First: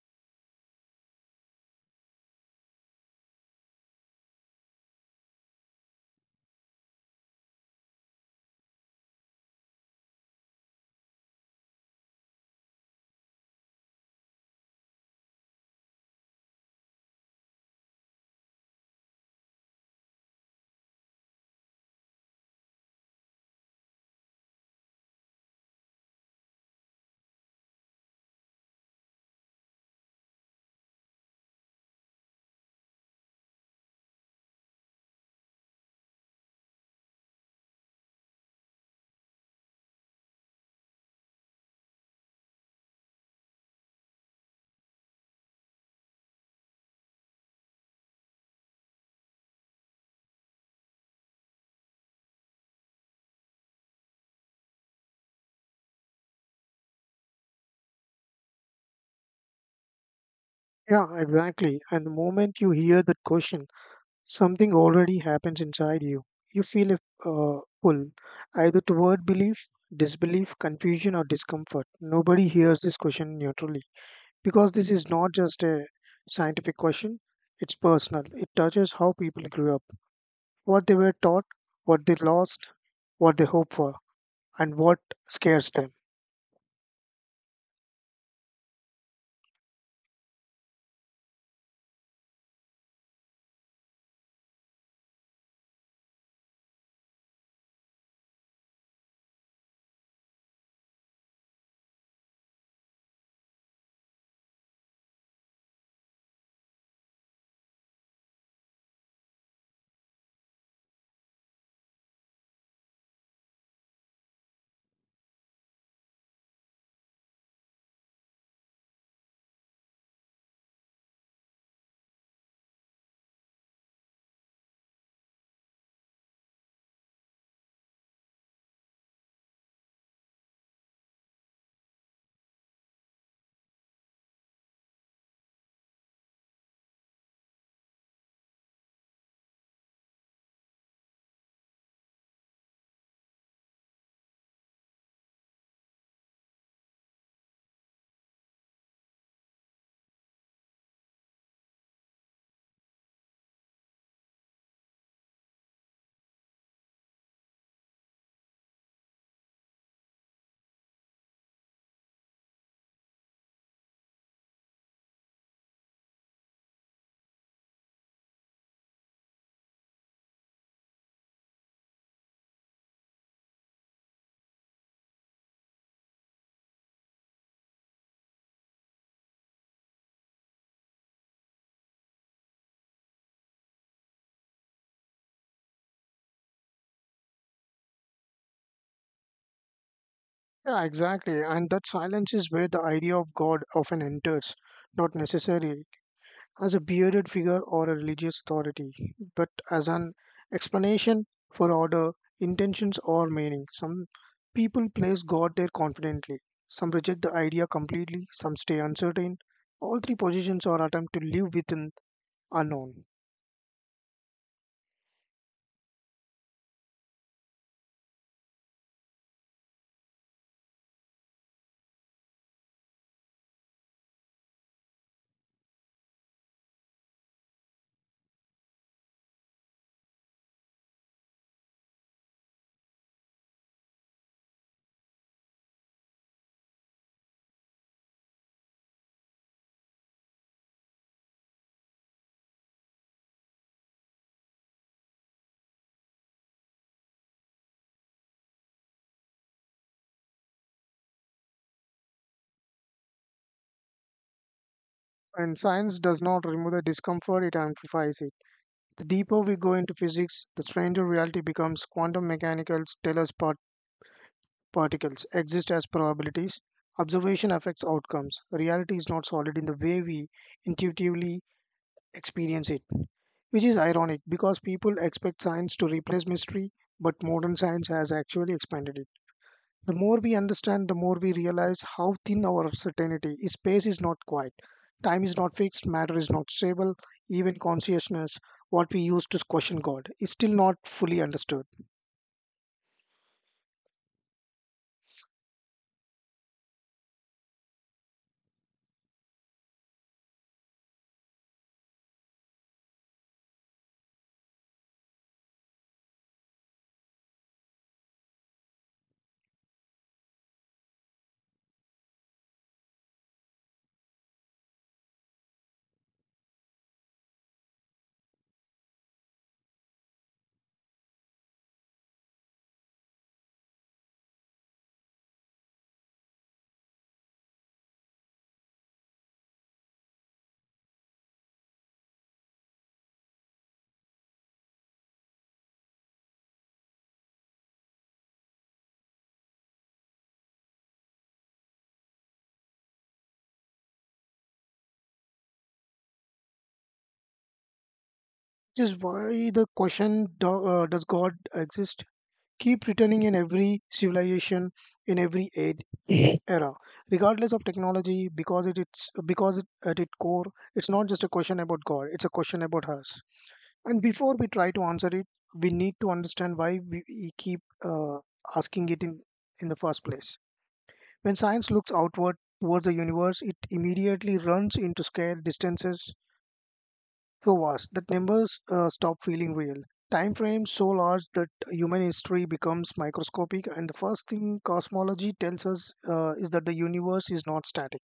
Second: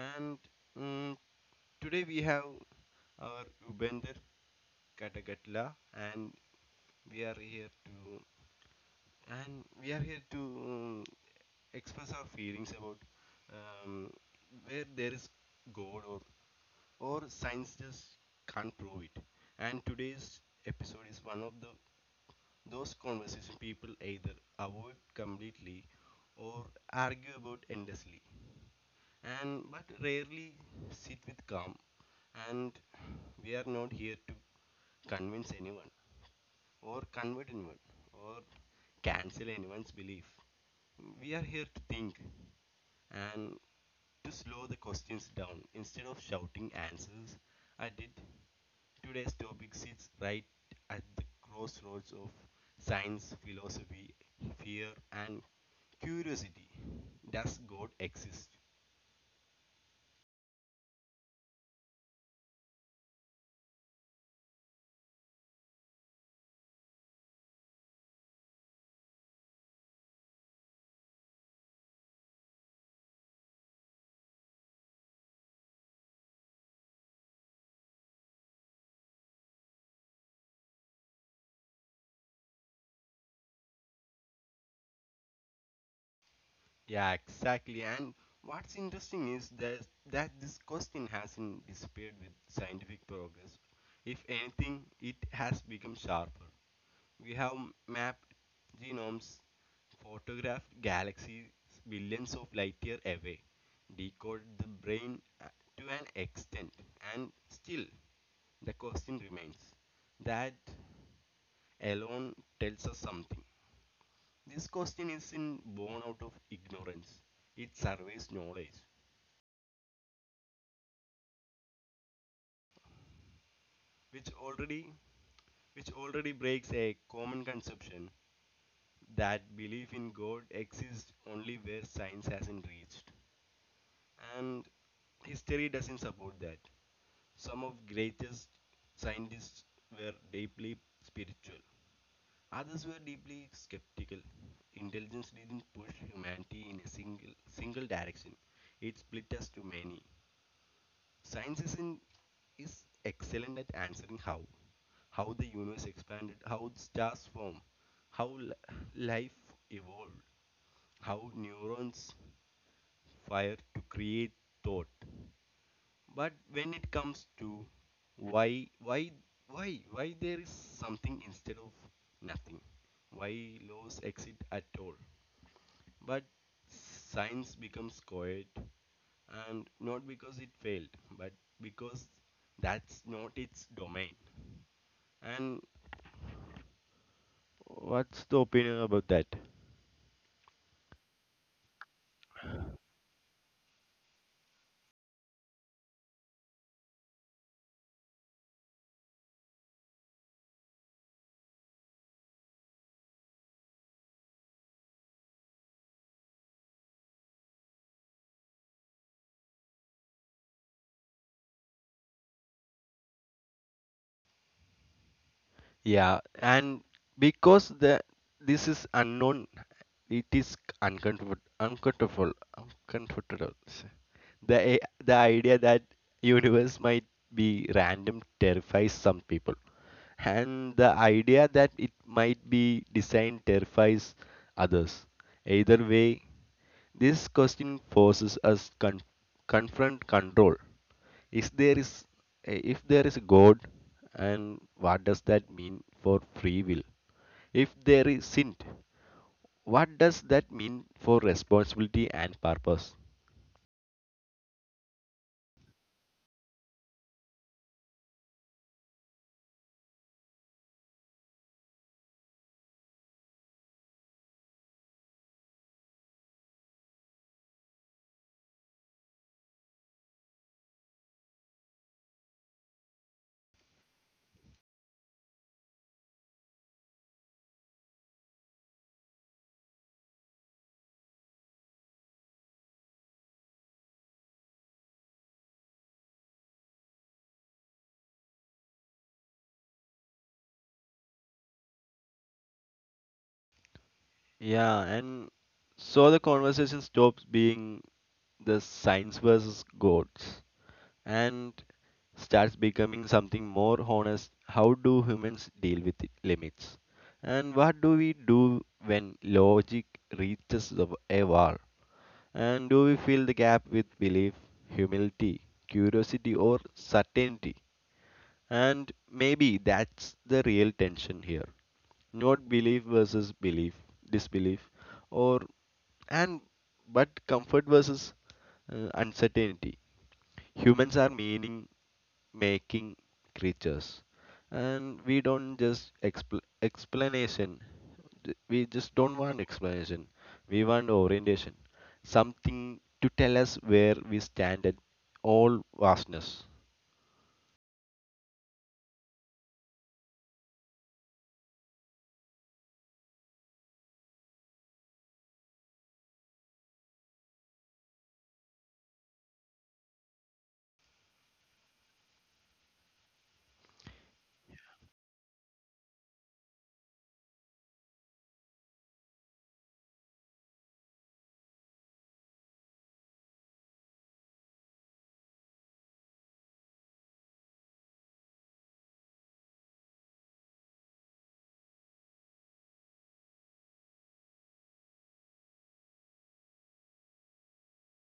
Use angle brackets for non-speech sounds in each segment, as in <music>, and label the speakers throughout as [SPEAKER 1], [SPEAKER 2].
[SPEAKER 1] And mm Today we have our Ubender Katagatla, and we are here to we are here to express our feelings about um, where there is God, or science just can't prove it. And today's episode is one of the those conversations people either avoid completely, or argue about endlessly, and but rarely sit with calm. And we are not here to convince anyone, or convert anyone, or cancel anyone's belief. We are here to think, and to slow the questions down instead of shouting answers. I did Today's topic sits right at the crossroads of science, philosophy, fear, and curiosity. Does God exist?
[SPEAKER 2] Yeah, exactly. And the moment you hear that question, something already happens inside you. You feel a pull, either toward belief, disbelief, confusion, or discomfort. Nobody hears this question neutrally because this is not just a scientific question, it's personal. It touches how people grew up, what they were taught, what they lost, what they hope for, and what scares them.
[SPEAKER 1] Yeah, exactly. And what's interesting is that this question hasn't disappeared with scientific progress. If anything, it has become sharper. We have mapped genomes, photographed galaxies billions of light year away, decoded the brain to an extent, and still the question remains. That alone tells us something. This question isn't born out of ignorance; it surveys knowledge, which already which already breaks a common conception that belief in God exists only where science hasn't reached. And history doesn't support that. Some of greatest scientists were deeply spiritual. Others were deeply skeptical. Intelligence didn't push humanity in a single direction. It split us too many. Science is excellent at answering how. How the universe expanded, how stars form, how life evolved, how neurons fire to create thought. But when it comes to why, why, why there is something instead of nothing, why laws exist at all, but science becomes quiet, and not because it failed, but because that's not its domain. And what's the opinion about that?
[SPEAKER 2] Yeah, exactly. And that silence is where the idea of God often enters, not necessarily as a bearded figure or a religious authority, but as an explanation for order, intentions, or meaning. Some people place God there confidently, some reject the idea completely, some stay uncertain. All three positions are attempt to live within unknown.
[SPEAKER 1] Yeah, and because the this is unknown, it is uncomfortable, uncomfortable, uncomfortable. The the idea that universe might be random terrifies some people, and the idea that it might be designed terrifies others. Either way, this question forces us confront control. If there is, if there is a God, and what does that mean for free will? If there isn't, what does that mean for responsibility and purpose?
[SPEAKER 2] And science does not remove the discomfort, it amplifies it. The deeper we go into physics, the stranger reality becomes. Quantum mechanics tell us particles exist as probabilities. Observation affects outcomes. Reality is not solid in the way we intuitively experience it, which is ironic because people expect science to replace mystery, but modern science has actually expanded it. The more we understand, the more we realize how thin our certainty is. Space is not quiet, time is not fixed, matter is not stable, even consciousness, what we use to question God, is still not fully understood.
[SPEAKER 1] Yeah, and so the conversation stops being the science versus gods, and starts becoming something more honest. How do humans deal with limits? And what do we do when logic reaches a wall? And do we fill the gap with belief, humility, curiosity, or certainty? And maybe that's the real tension here. Not belief versus belief, disbelief, or and but comfort versus uncertainty. Humans are meaning making creatures, and we don't just expl- explanation Th- we just don't want explanation, we want orientation, something to tell us where we stand at all vastness.
[SPEAKER 2] This is why the question does God exist keep returning in every civilization, in every age, era, regardless of technology, because at its core, it's not just a question about God; it's a question about us. And before we try to answer it, we need to understand why we keep asking it in the first place. When science looks outward towards the universe, it immediately runs into scale distances so vast that numbers stop feeling real. Time frames so large that human history becomes microscopic, and the first thing cosmology tells us is that the universe is not static;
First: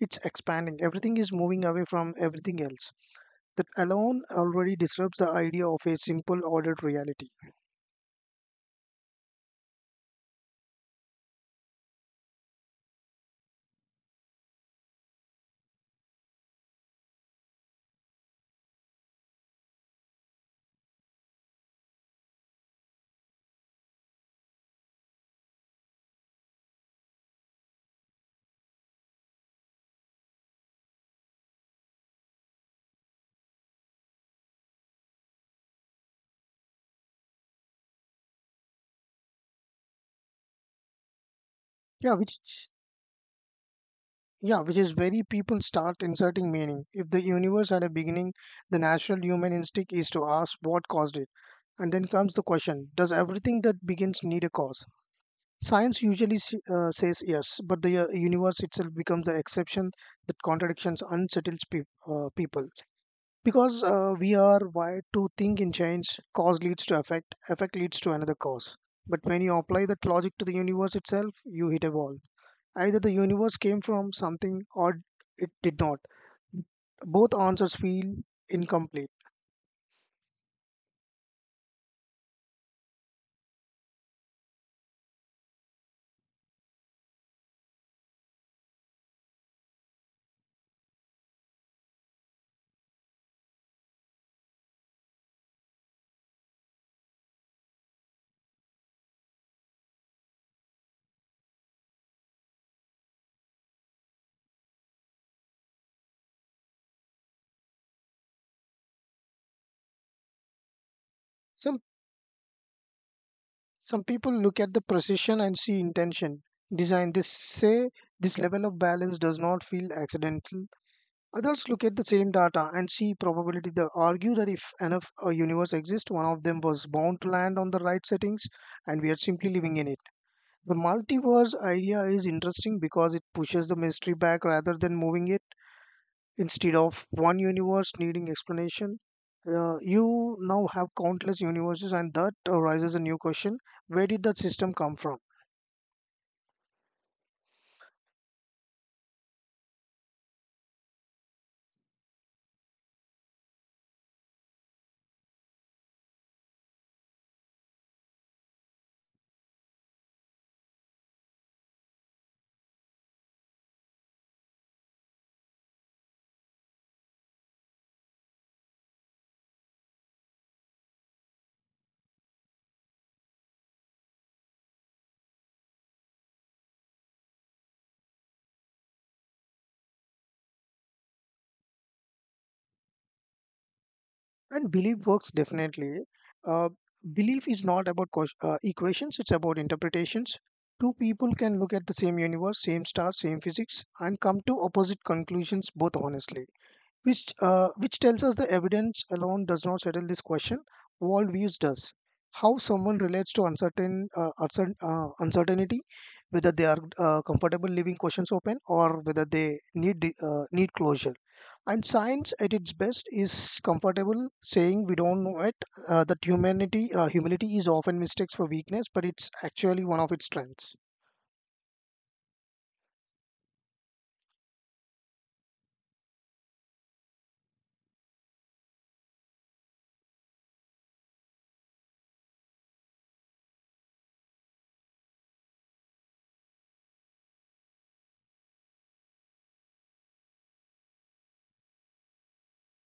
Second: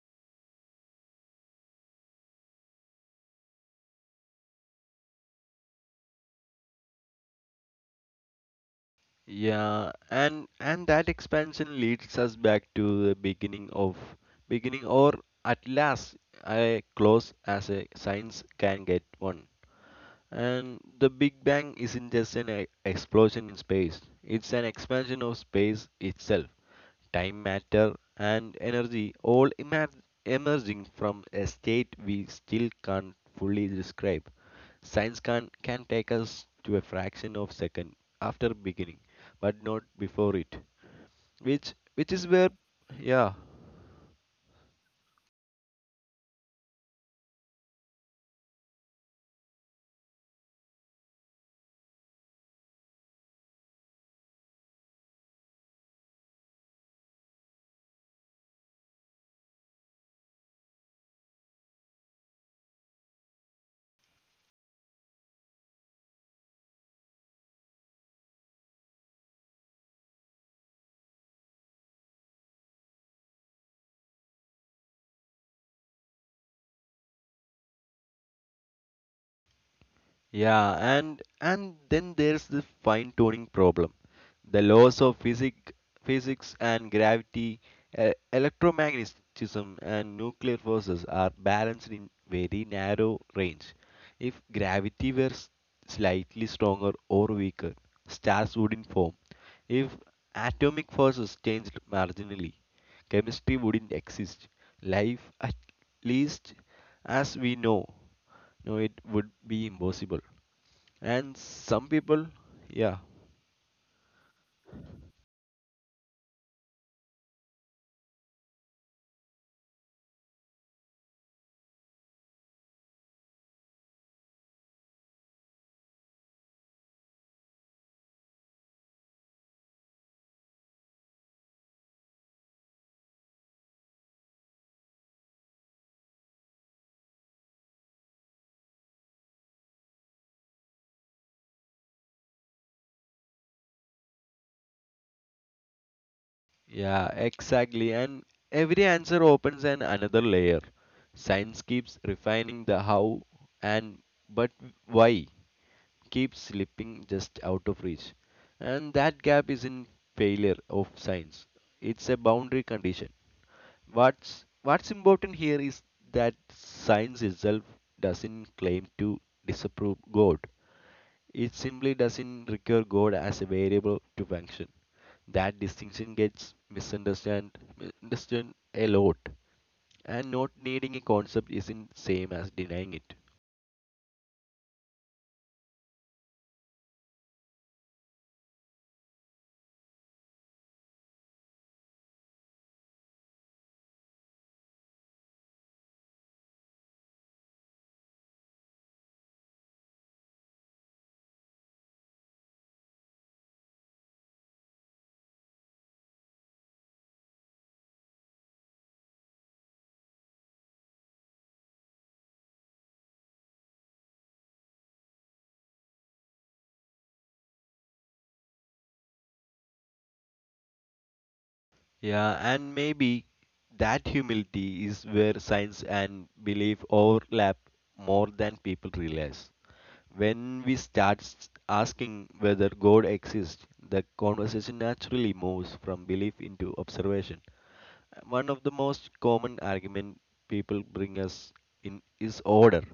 [SPEAKER 2] it's expanding. Everything is moving away from everything else. That alone already disrupts the idea of a simple, ordered reality.
[SPEAKER 1] Yeah, and that expansion leads us back to the beginning of beginning, or at last a close as a science can get one. And the Big Bang isn't just an explosion in space, it's an expansion of space itself. Time, matter, and energy all emerging from a state we still can't fully describe. Can take us to a fraction of second after beginning, but not before it. Which
[SPEAKER 2] Yeah,
[SPEAKER 1] which is where
[SPEAKER 2] which
[SPEAKER 1] yeah.
[SPEAKER 2] Yeah, which is very people start inserting meaning. If the universe had a beginning, the natural human instinct is to ask what caused it. And then comes the question: does everything that begins need a cause? Science usually says yes, but the universe itself becomes the exception that contradictions unsettles people. Because we are wired to think in chains, cause leads to effect, effect leads to another cause. But when you apply that logic to the universe itself, you hit a wall. Either the universe came from something or it did not. Both answers feel incomplete.
[SPEAKER 1] Yeah, and then there's the fine tuning problem. The laws of physics and gravity, electromagnetism, and nuclear forces are balanced in very narrow range. If gravity were slightly stronger or weaker, stars wouldn't form. If atomic forces changed marginally, chemistry wouldn't exist. Life, at least as we know, no, it would be impossible. And
[SPEAKER 2] Some
[SPEAKER 1] some people, yeah.
[SPEAKER 2] some people look at the precision and see intention. Design, this say this level of balance does not feel accidental. Others look at the same data and see probability. They argue that if enough a universe exists, one of them was bound to land on the right settings, and we are simply living in it. The multiverse idea is interesting because it pushes the mystery back rather than moving it. Instead of one universe needing explanation, you now have countless universes, and that arises a new question: where did that system come from?
[SPEAKER 1] Yeah, exactly. And every answer opens an another layer. Science keeps refining the how, and but why keeps slipping just out of reach. And that gap is in failure of science. It's a boundary condition. What's important here is that science itself doesn't claim to disapprove God. It simply doesn't require God as a variable to function. That distinction gets misunderstood a lot, and not needing a concept isn't same as denying it.
[SPEAKER 2] And belief works definitely. Uh, Belief is not about equations, it's about interpretations. Two people can look at the same universe, same stars, same physics, and come to opposite conclusions both honestly, which tells us the evidence alone does not settle this question. Worldviews does. How someone relates to uncertainty, whether they are comfortable leaving questions open or whether they need need closure. And science, at its best, is comfortable saying we don't know it. That humanity humility is often mistakes for weakness, but it's actually one of its strengths.
[SPEAKER 1] Yeah, and maybe that humility is where science and belief overlap more than people realize. When we start asking whether God exists, the conversation naturally moves from belief into observation. One of the most common argument people bring us in is order,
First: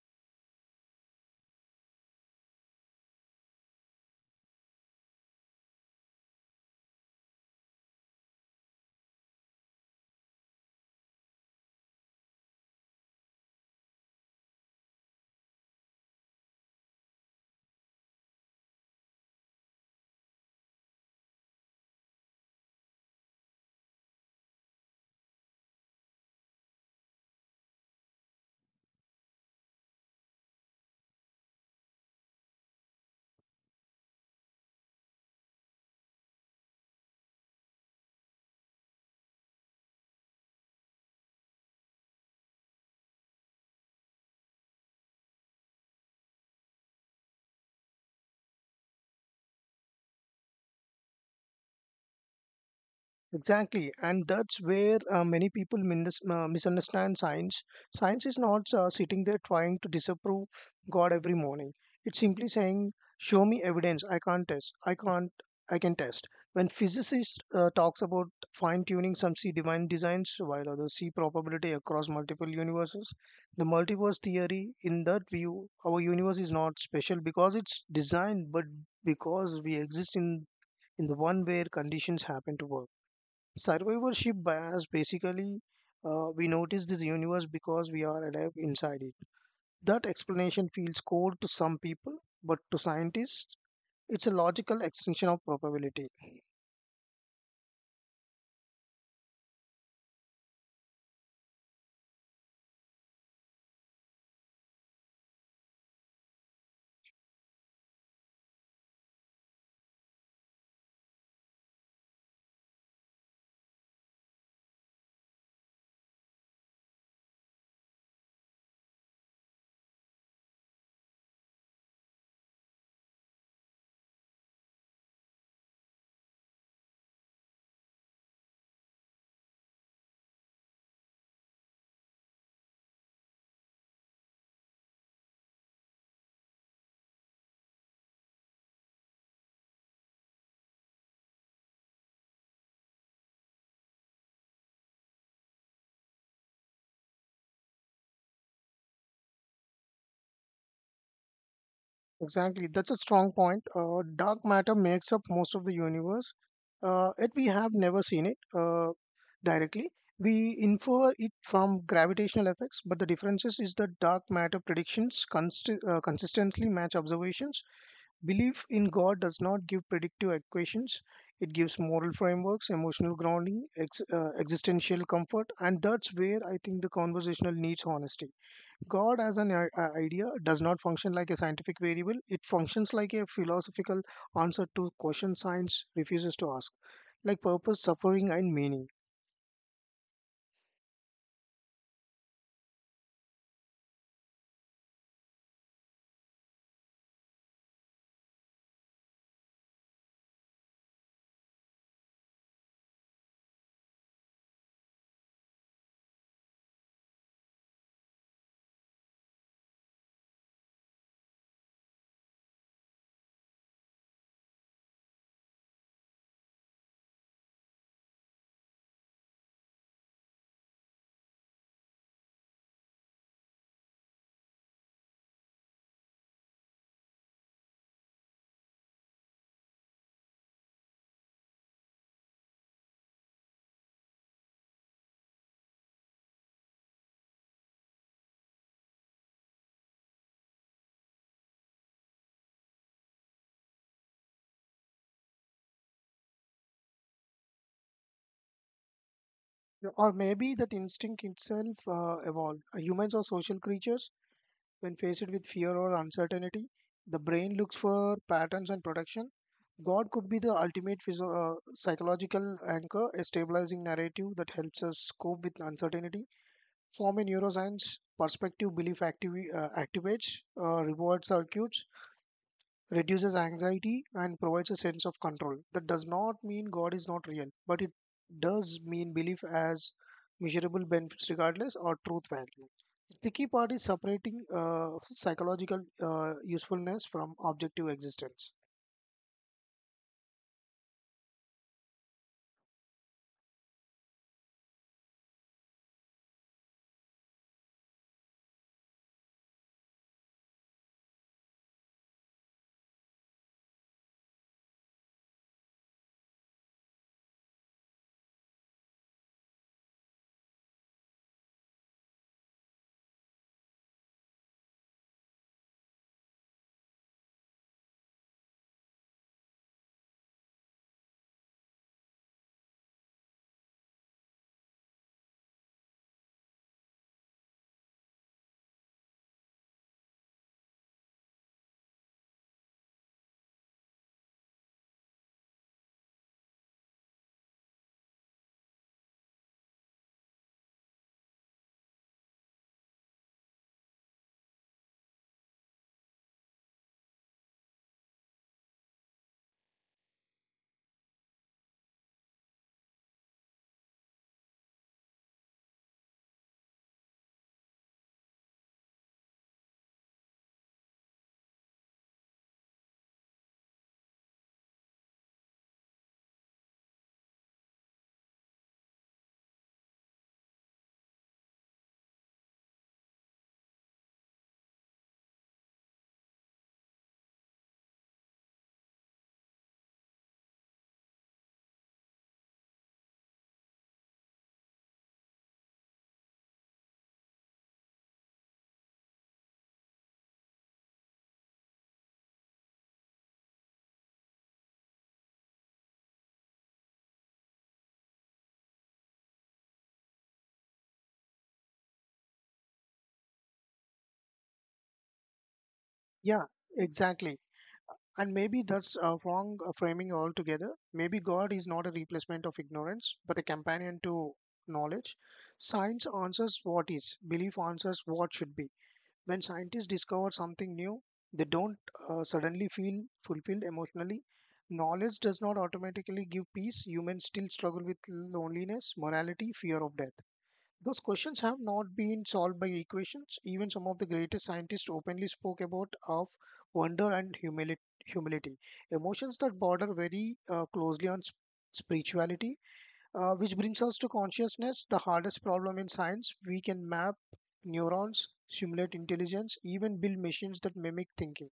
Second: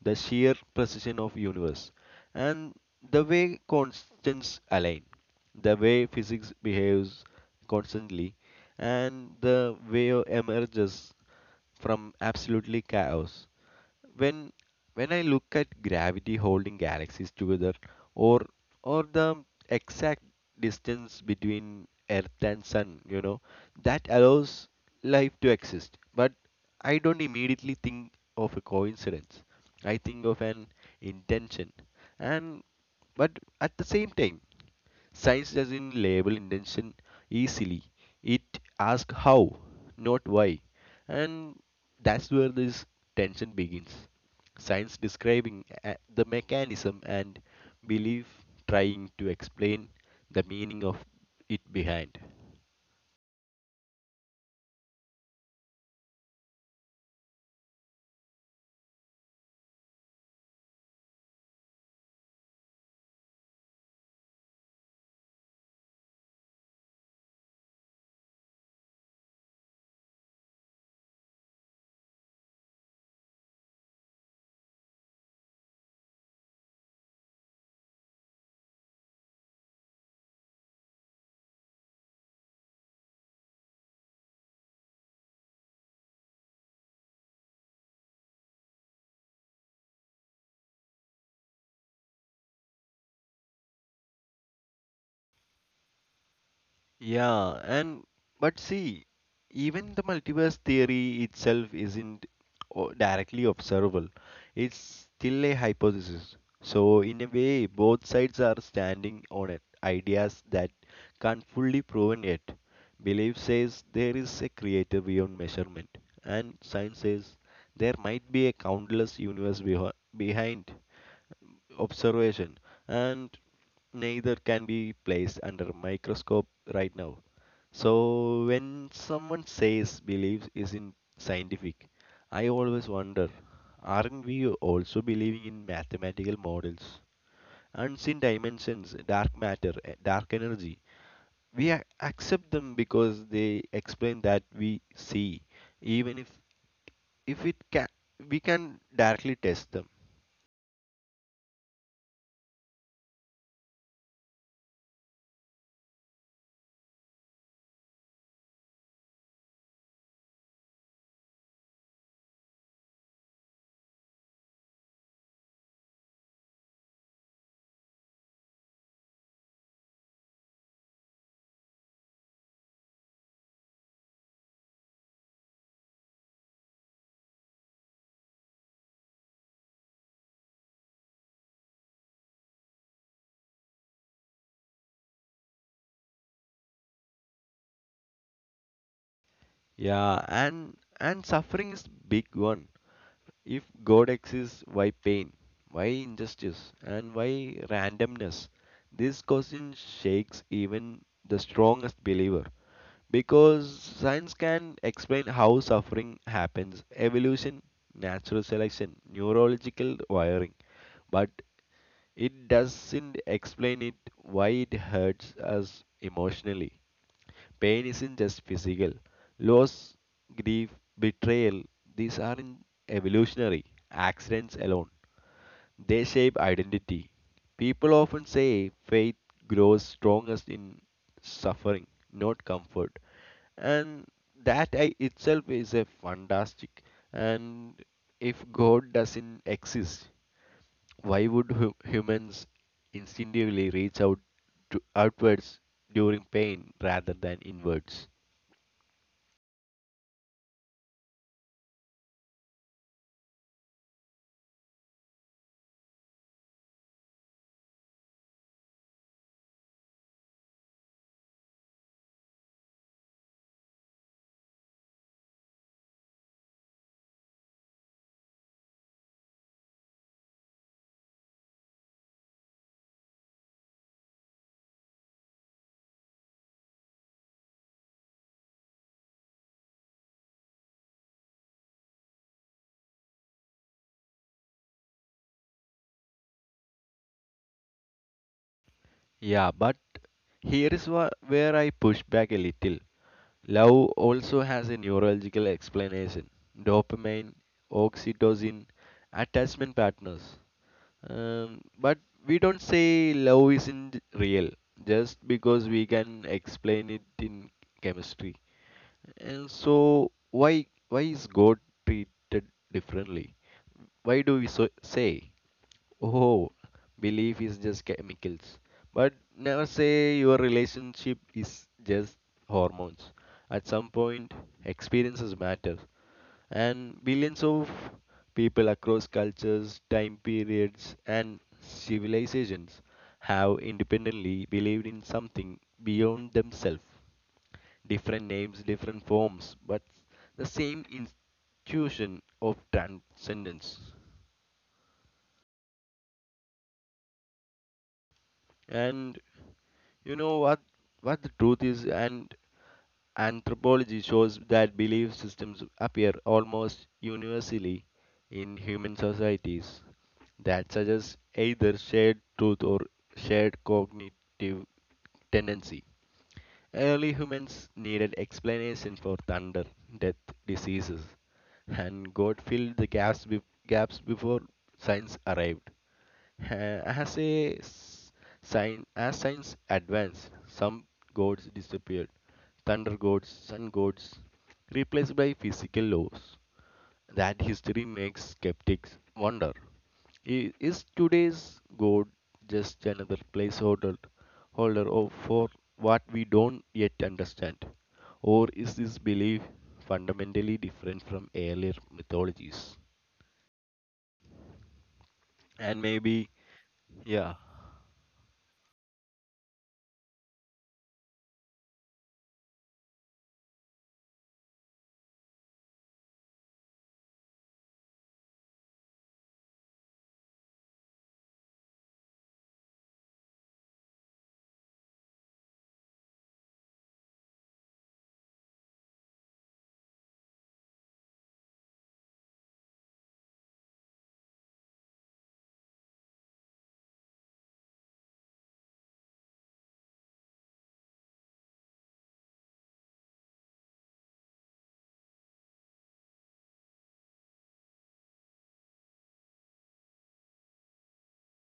[SPEAKER 1] the sheer precision of universe, and the way constants align, the way physics behaves constantly, and the way emerges from absolutely chaos. When when I look at gravity holding galaxies together, or or the exact distance between Earth and Sun, you know, that allows life to exist. But I don't immediately think of a coincidence. I think of an intention. And but at the same time, science doesn't label intention easily. It asks how, not why. And that's where this tension begins. Science describing the mechanism, and belief trying to explain the meaning of it behind.
[SPEAKER 2] Exactly, and that's where many people misunderstand science. Science is not sitting there trying to disapprove God every morning. It's simply saying, "Show me evidence. I can't test. I can't. I can test." When physicist talks about fine-tuning, some see divine designs, while others see probability across multiple universes. The multiverse theory, in that view, our universe is not special because it's designed, but because we exist in the one where conditions happen to work. Survivorship bias basically, we notice this universe because we are alive inside it. That explanation feels cold to some people, but to scientists, it's a logical extension of probability.
[SPEAKER 1] Yeah, and but see, even the multiverse theory itself isn't directly observable. It's still a hypothesis. So in a way, both sides are standing on it. Ideas that can't fully proven yet. Belief says there is a creator beyond measurement, and science says there might be a countless universe behind observation, and neither can be placed under a microscope right now. So when someone says beliefs isn't scientific, I always wonder, aren't we also believing in mathematical models, unseen dimensions, dark matter, eh, dark energy? We accept them because they explain that we see, even if it can we can directly test them.
[SPEAKER 2] Exactly, that's a strong point. Dark matter makes up most of the universe, yet we have never seen it directly. We infer it from gravitational effects, but the difference is that dark matter predictions consistently match observations. Belief in God does not give predictive equations. It gives moral frameworks, emotional grounding, existential comfort, and that's where I think the conversational needs honesty. God as an idea does not function like a scientific variable. It functions like a philosophical answer to questions science refuses to ask, like purpose, suffering, and meaning.
[SPEAKER 1] Yeah, and suffering is big one. If God exists, why pain? Why injustice? And why randomness? This question shakes even the strongest believer, because science can explain how suffering happens: evolution, natural selection, neurological wiring, but it doesn't explain it why it hurts us emotionally. Pain isn't just physical. Loss, grief, betrayal, these aren't evolutionary accidents alone. They shape identity. People often say faith grows strongest in suffering, not comfort. And that itself is a fantastic. And if God doesn't exist, why would humans instinctively reach out to outwards during pain rather than inwards?
[SPEAKER 2] Or maybe that instinct itself evolved. Humans are social creatures. When faced with fear or uncertainty, the brain looks for patterns and protection. God could be the ultimate psychological anchor, a stabilizing narrative that helps us cope with uncertainty. From a neuroscience perspective, belief activates reward circuits, reduces anxiety, and provides a sense of control. That does not mean God is not real, but it does mean belief as measurable benefits regardless or truth value. The tricky part is separating psychological usefulness from objective existence.
[SPEAKER 1] Yeah, but here is where I push back a little. Love also has a neurological explanation. Dopamine, oxytocin, attachment partners. But we don't say love isn't real just because we can explain it in chemistry. And so why is God treated differently? Why do we so say? Oh, belief is just chemicals. But never say your relationship is just hormones. At some point, experiences matter. And billions of people across cultures, time periods, and civilizations have independently believed in something beyond themselves. Different names, different forms, but the same institution of transcendence. And you know what the truth is, and anthropology shows that belief systems appear almost universally in human societies, that suggest either shared truth or shared cognitive tendency. Early humans needed explanation for thunder, death, diseases, and God filled the gaps, gaps before science arrived. Ha- As a s- sign, as science advanced, some gods disappeared. Thunder gods, sun gods, replaced by physical laws. That history makes skeptics wonder. Is today's god just another placeholder holder of for what we don't yet understand? Or is this belief fundamentally different from earlier mythologies? And maybe,
[SPEAKER 2] Yeah,
[SPEAKER 1] yeah.
[SPEAKER 2] exactly. And maybe that's a wrong framing altogether. Maybe God is not a replacement of ignorance, but a companion to knowledge. Science answers what is, belief answers what should be. When scientists discover something new, they don't suddenly feel fulfilled emotionally. Knowledge does not automatically give peace. Humans still struggle with loneliness, morality, fear of death. Those questions have not been solved by equations. Even some of the greatest scientists openly spoke about of wonder and humility. Emotions that border very closely on spirituality, which brings us to consciousness, the hardest problem in science. We can map neurons, simulate intelligence, even build machines that mimic thinking.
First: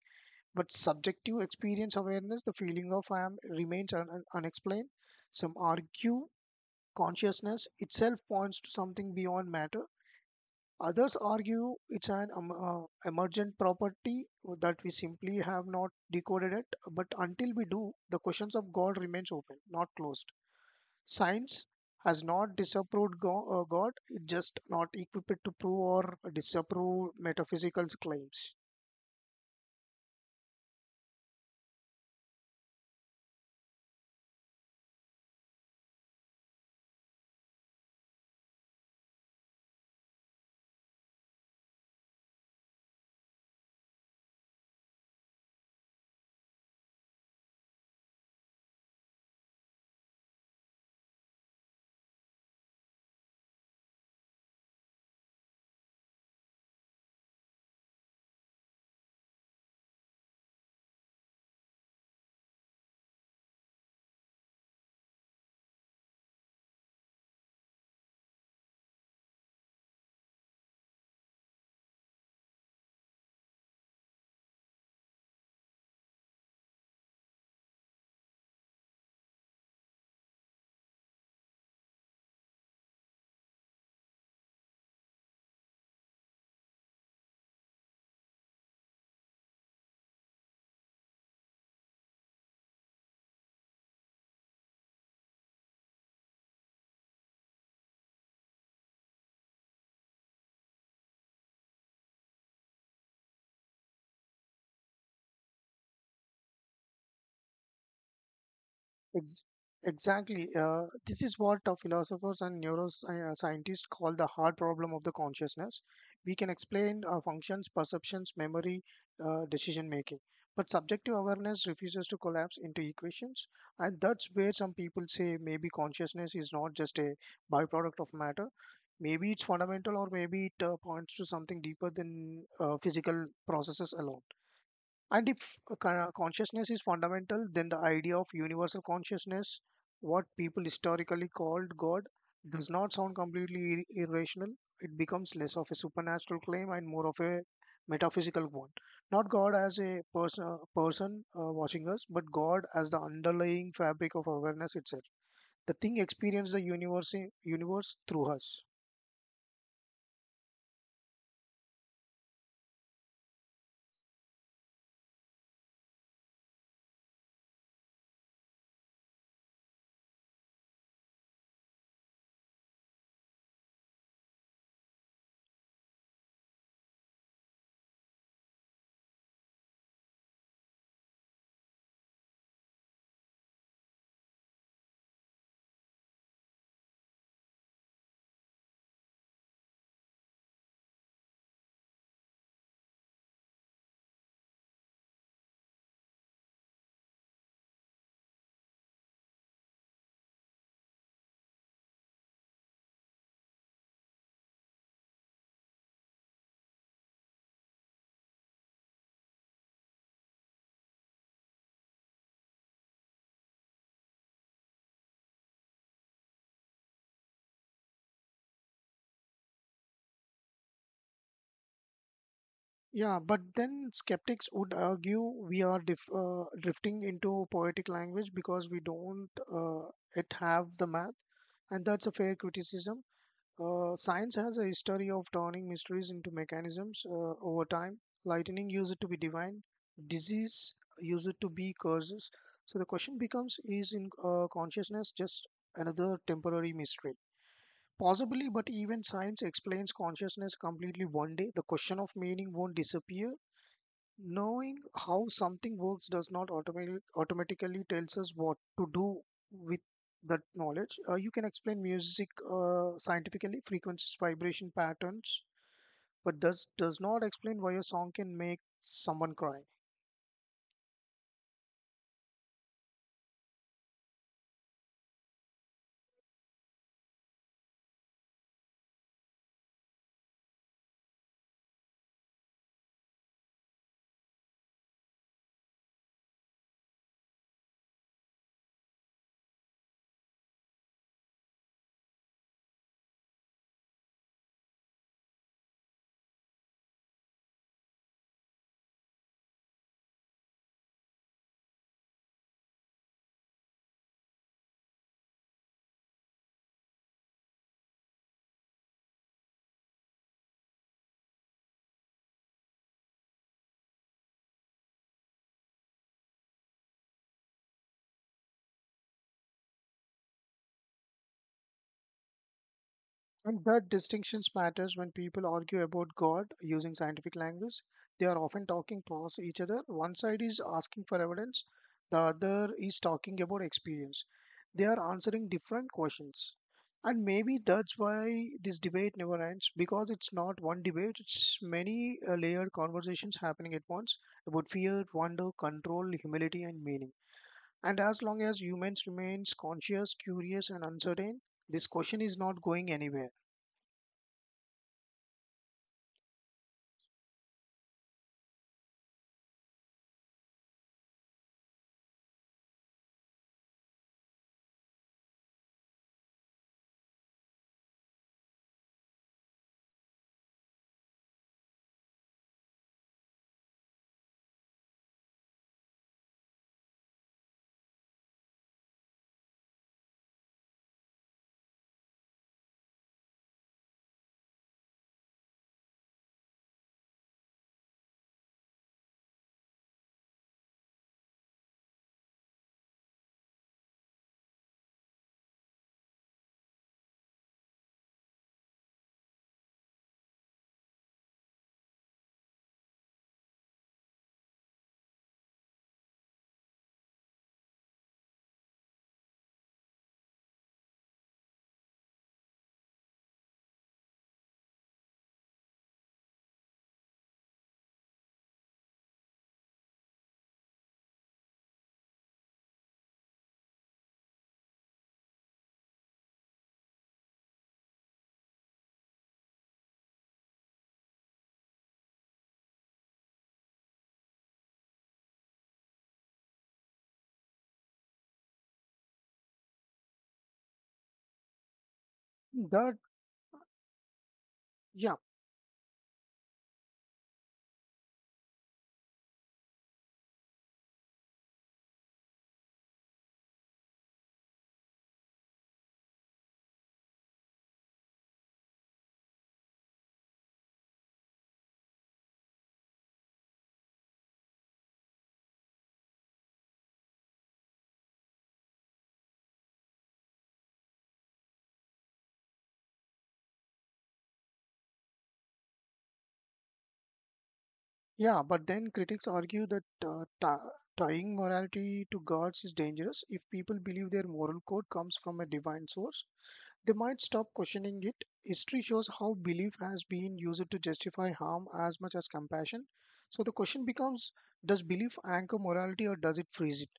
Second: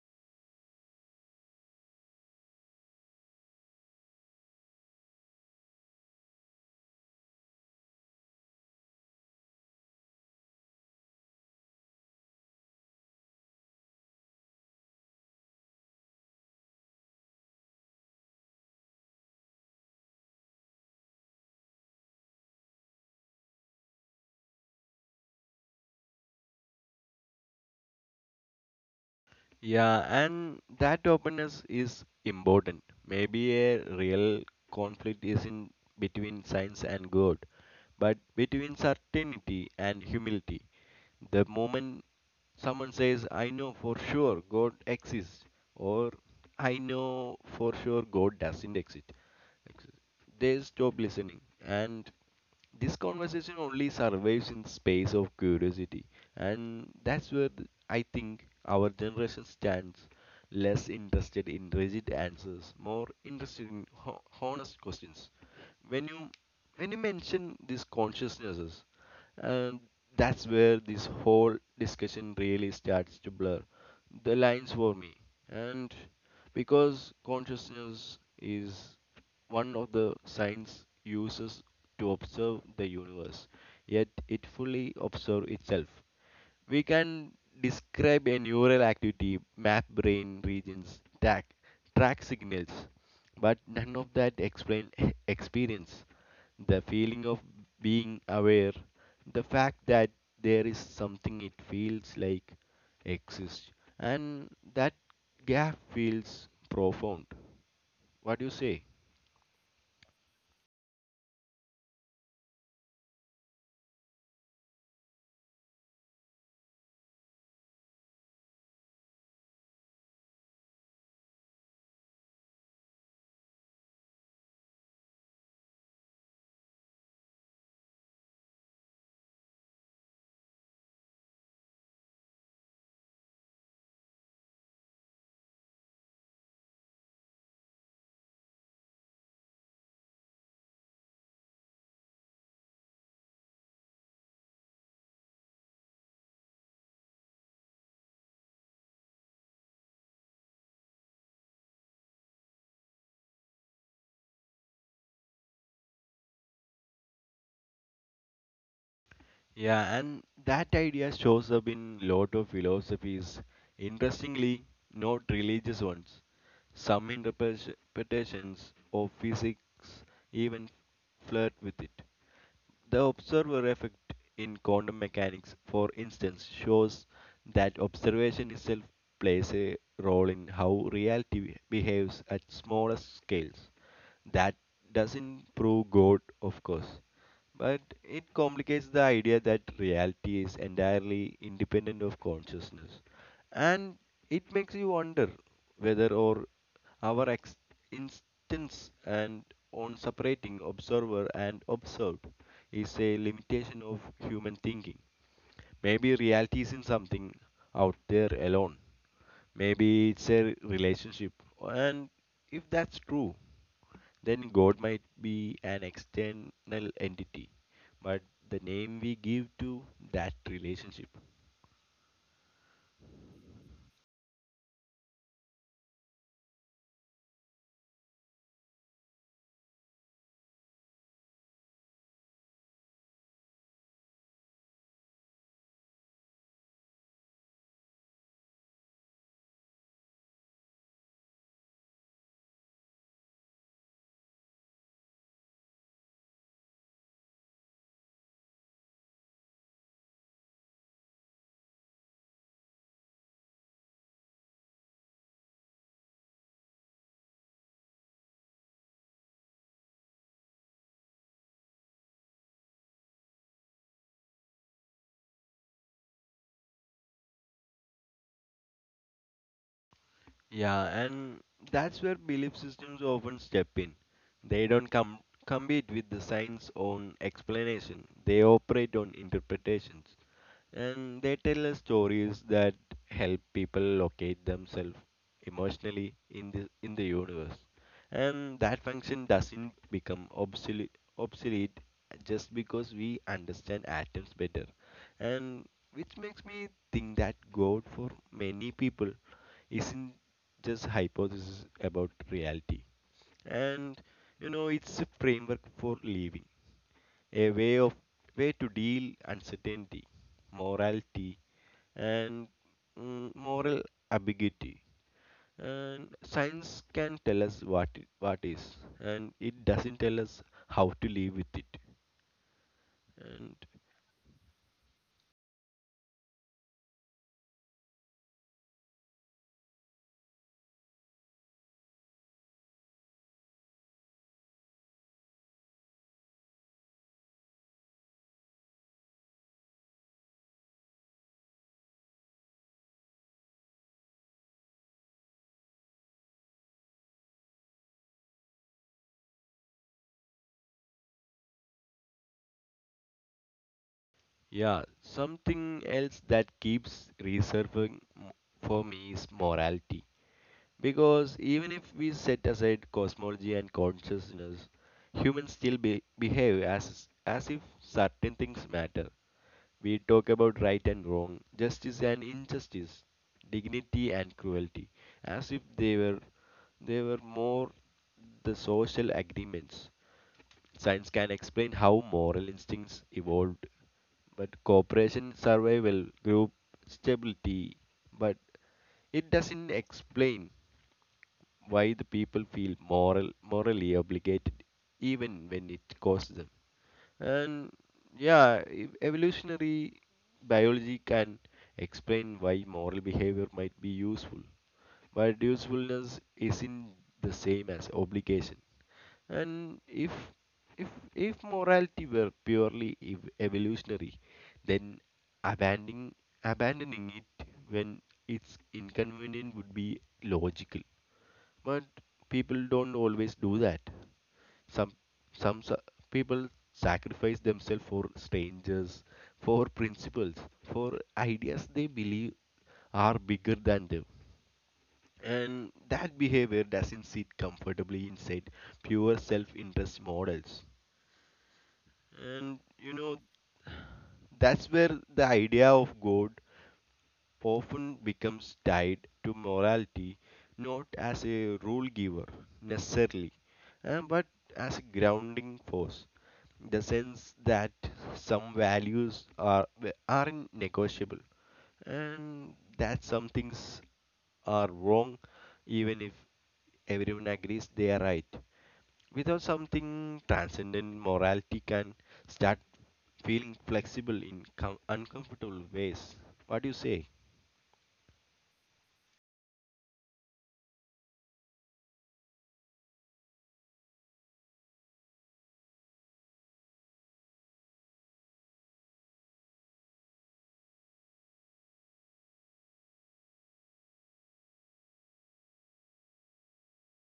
[SPEAKER 2] But subjective experience awareness, the feeling of I am, remains unexplained. Some argue consciousness itself points to something beyond matter. Others argue it's an emergent property that we simply have not decoded it. But until we do, the questions of God remains open, not closed. Science has not disapproved God, it just not equipped to prove or disapprove metaphysical claims.
[SPEAKER 1] Yeah, and that openness is important. Maybe a real conflict isn't between science and God, but between certainty and humility. The moment someone says, "I know for sure God exists," or "I know for sure God doesn't exist," they stop listening, and this conversation only survives in space of curiosity. And that's where I think our generation stands, less interested in rigid answers, more interested in honest questions. When you when you mention these consciousnesses, and that's where this whole discussion really starts to blur the lines for me, and because consciousness is one of the science uses to observe the universe, yet it fully observes itself. We can describe a neural activity, map brain regions, track signals, but none of that explain <laughs> experience, the feeling of being aware, the fact that there is something it feels like exists, and that gap feels profound. What do you say?
[SPEAKER 2] Ex- exactly. This is what philosophers and neuroscientists call the hard problem of the consciousness. We can explain functions, perceptions, memory, decision making. But subjective awareness refuses to collapse into equations. And that's where some people say maybe consciousness is not just a byproduct of matter. Maybe it's fundamental, or maybe it points to something deeper than physical processes alone. And if a kind consciousness is fundamental, then the idea of universal consciousness, what people historically called God, does not sound completely irrational. It becomes less of a supernatural claim and more of a metaphysical one. Not God as a person watching us, but God as the underlying fabric of awareness itself. The thing experiences the universe through us.
[SPEAKER 1] Yeah, and that idea shows up in lot of philosophies. Interestingly, not religious ones. Some interpretations of physics even flirt with it. The observer effect in quantum mechanics, for instance, shows that observation itself plays a role in how reality behaves at smaller scales. That doesn't prove God, of course, but it complicates the idea that reality is entirely independent of consciousness. And it makes you wonder whether or our instance and on separating observer and observed is a limitation of human thinking. Maybe reality isn't something out there alone. Maybe it's a relationship. And if that's true, then God might be an external entity, but the name we give to that relationship.
[SPEAKER 2] Yeah, but then skeptics would argue we are dif drifting into poetic language because we don't uh, it have the math, and that's a fair criticism. Science has a history of turning mysteries into mechanisms over time. Lightning used to be divine, disease used to be curses. So the question becomes, is in consciousness just another temporary mystery? Possibly, but even science explains consciousness completely one day. The question of meaning won't disappear. Knowing how something works does not automatically tells us what to do with that knowledge. You can explain music scientifically, frequencies, vibration patterns, but does not explain why a song can make someone cry.
[SPEAKER 1] Yeah, and that's where belief systems often step in. They don't come compete with the science on explanation. They operate on interpretations. And they tell us stories that help people locate themselves emotionally in the universe. And that function doesn't become obsolete just because we understand atoms better. And which makes me think that God, for many people, isn't just hypothesis about reality. And it's a framework for living, a way to deal uncertainty, morality, and moral ambiguity. And science can tell us what is, and it doesn't tell us how to live with it. And
[SPEAKER 2] And that distinctions matters when people argue about God using scientific language. They are often talking past each other. One side is asking for evidence, the other is talking about experience. They are answering different questions. And maybe that's why this debate never ends because it's not one debate, it's many layered conversations happening at once about fear, wonder, control, humility, and meaning. And as long as humans remains conscious, curious, and uncertain, this question is not going anywhere.
[SPEAKER 1] yeah, something else that keeps resurfacing for me is morality. Because even if we set aside cosmology and consciousness, humans still behave as if certain things matter. We talk about right and wrong, justice and injustice, dignity and cruelty, as if they were more the social agreements. Science can explain how moral instincts evolved, but cooperation, survival, group stability, but it doesn't explain why the people feel morally obligated even when it costs them. And yeah, evolutionary biology can explain why moral behavior might be useful, but usefulness isn't the same as obligation. And if if morality were purely evolutionary, then abandoning abandoning it when it's inconvenient would be logical, but people don't always do that. Some some people sacrifice themselves for strangers, for principles, for ideas they believe are bigger than them. And that behavior doesn't sit comfortably inside pure self interest models. And you
[SPEAKER 2] That,
[SPEAKER 1] know, that's where
[SPEAKER 2] yeah,
[SPEAKER 1] the idea of God often becomes tied to morality, not as a rule giver necessarily, but as a grounding force. The sense that some values aren't negotiable, and that some things are wrong even if everyone agrees they are right. Without something transcendent, morality can start feeling flexible in uncomfortable ways. What do you say?
[SPEAKER 2] yeah, but then critics argue that tying morality to gods is dangerous if people believe their moral code comes from a divine source. They might stop questioning it. History shows how belief has been used to justify harm as much as compassion. So the question becomes: does belief anchor morality, or does it freeze it?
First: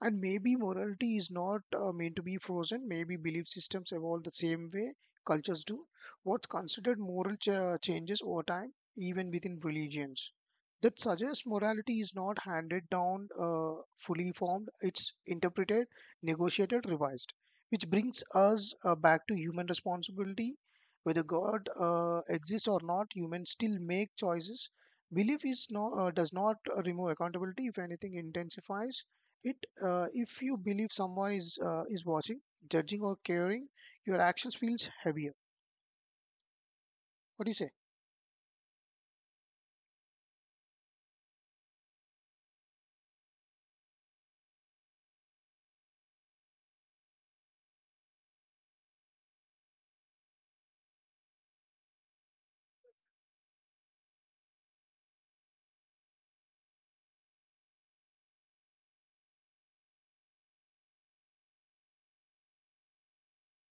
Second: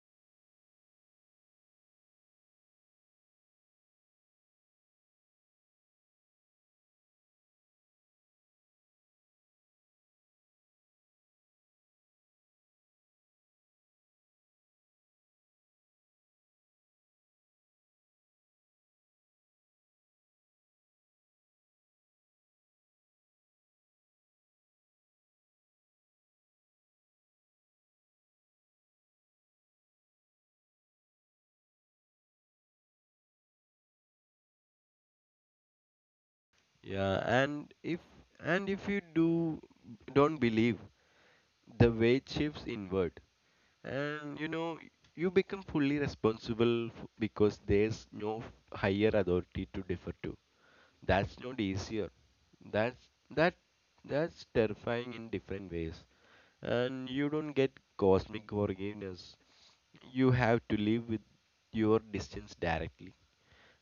[SPEAKER 2] And maybe morality is not meant to be frozen. Maybe belief systems evolve the same way cultures do. What's considered moral changes over time, even within religions. That suggests morality is not handed down fully formed. It's interpreted, negotiated, revised, which brings us back to human responsibility. Whether God exists or not, humans still make choices. Belief is does not remove accountability. If anything, intensifies it. If you believe someone is watching, judging, or caring, your actions feels heavier.
[SPEAKER 1] Yeah,
[SPEAKER 2] What do
[SPEAKER 1] and
[SPEAKER 2] you say?
[SPEAKER 1] if you do don't believe, the weight shifts inward, and you know, you become fully responsible because there's no higher authority to defer to. That's not easier. That's that that's terrifying in different ways, and you don't get cosmic forgiveness. You have to live with your distance directly.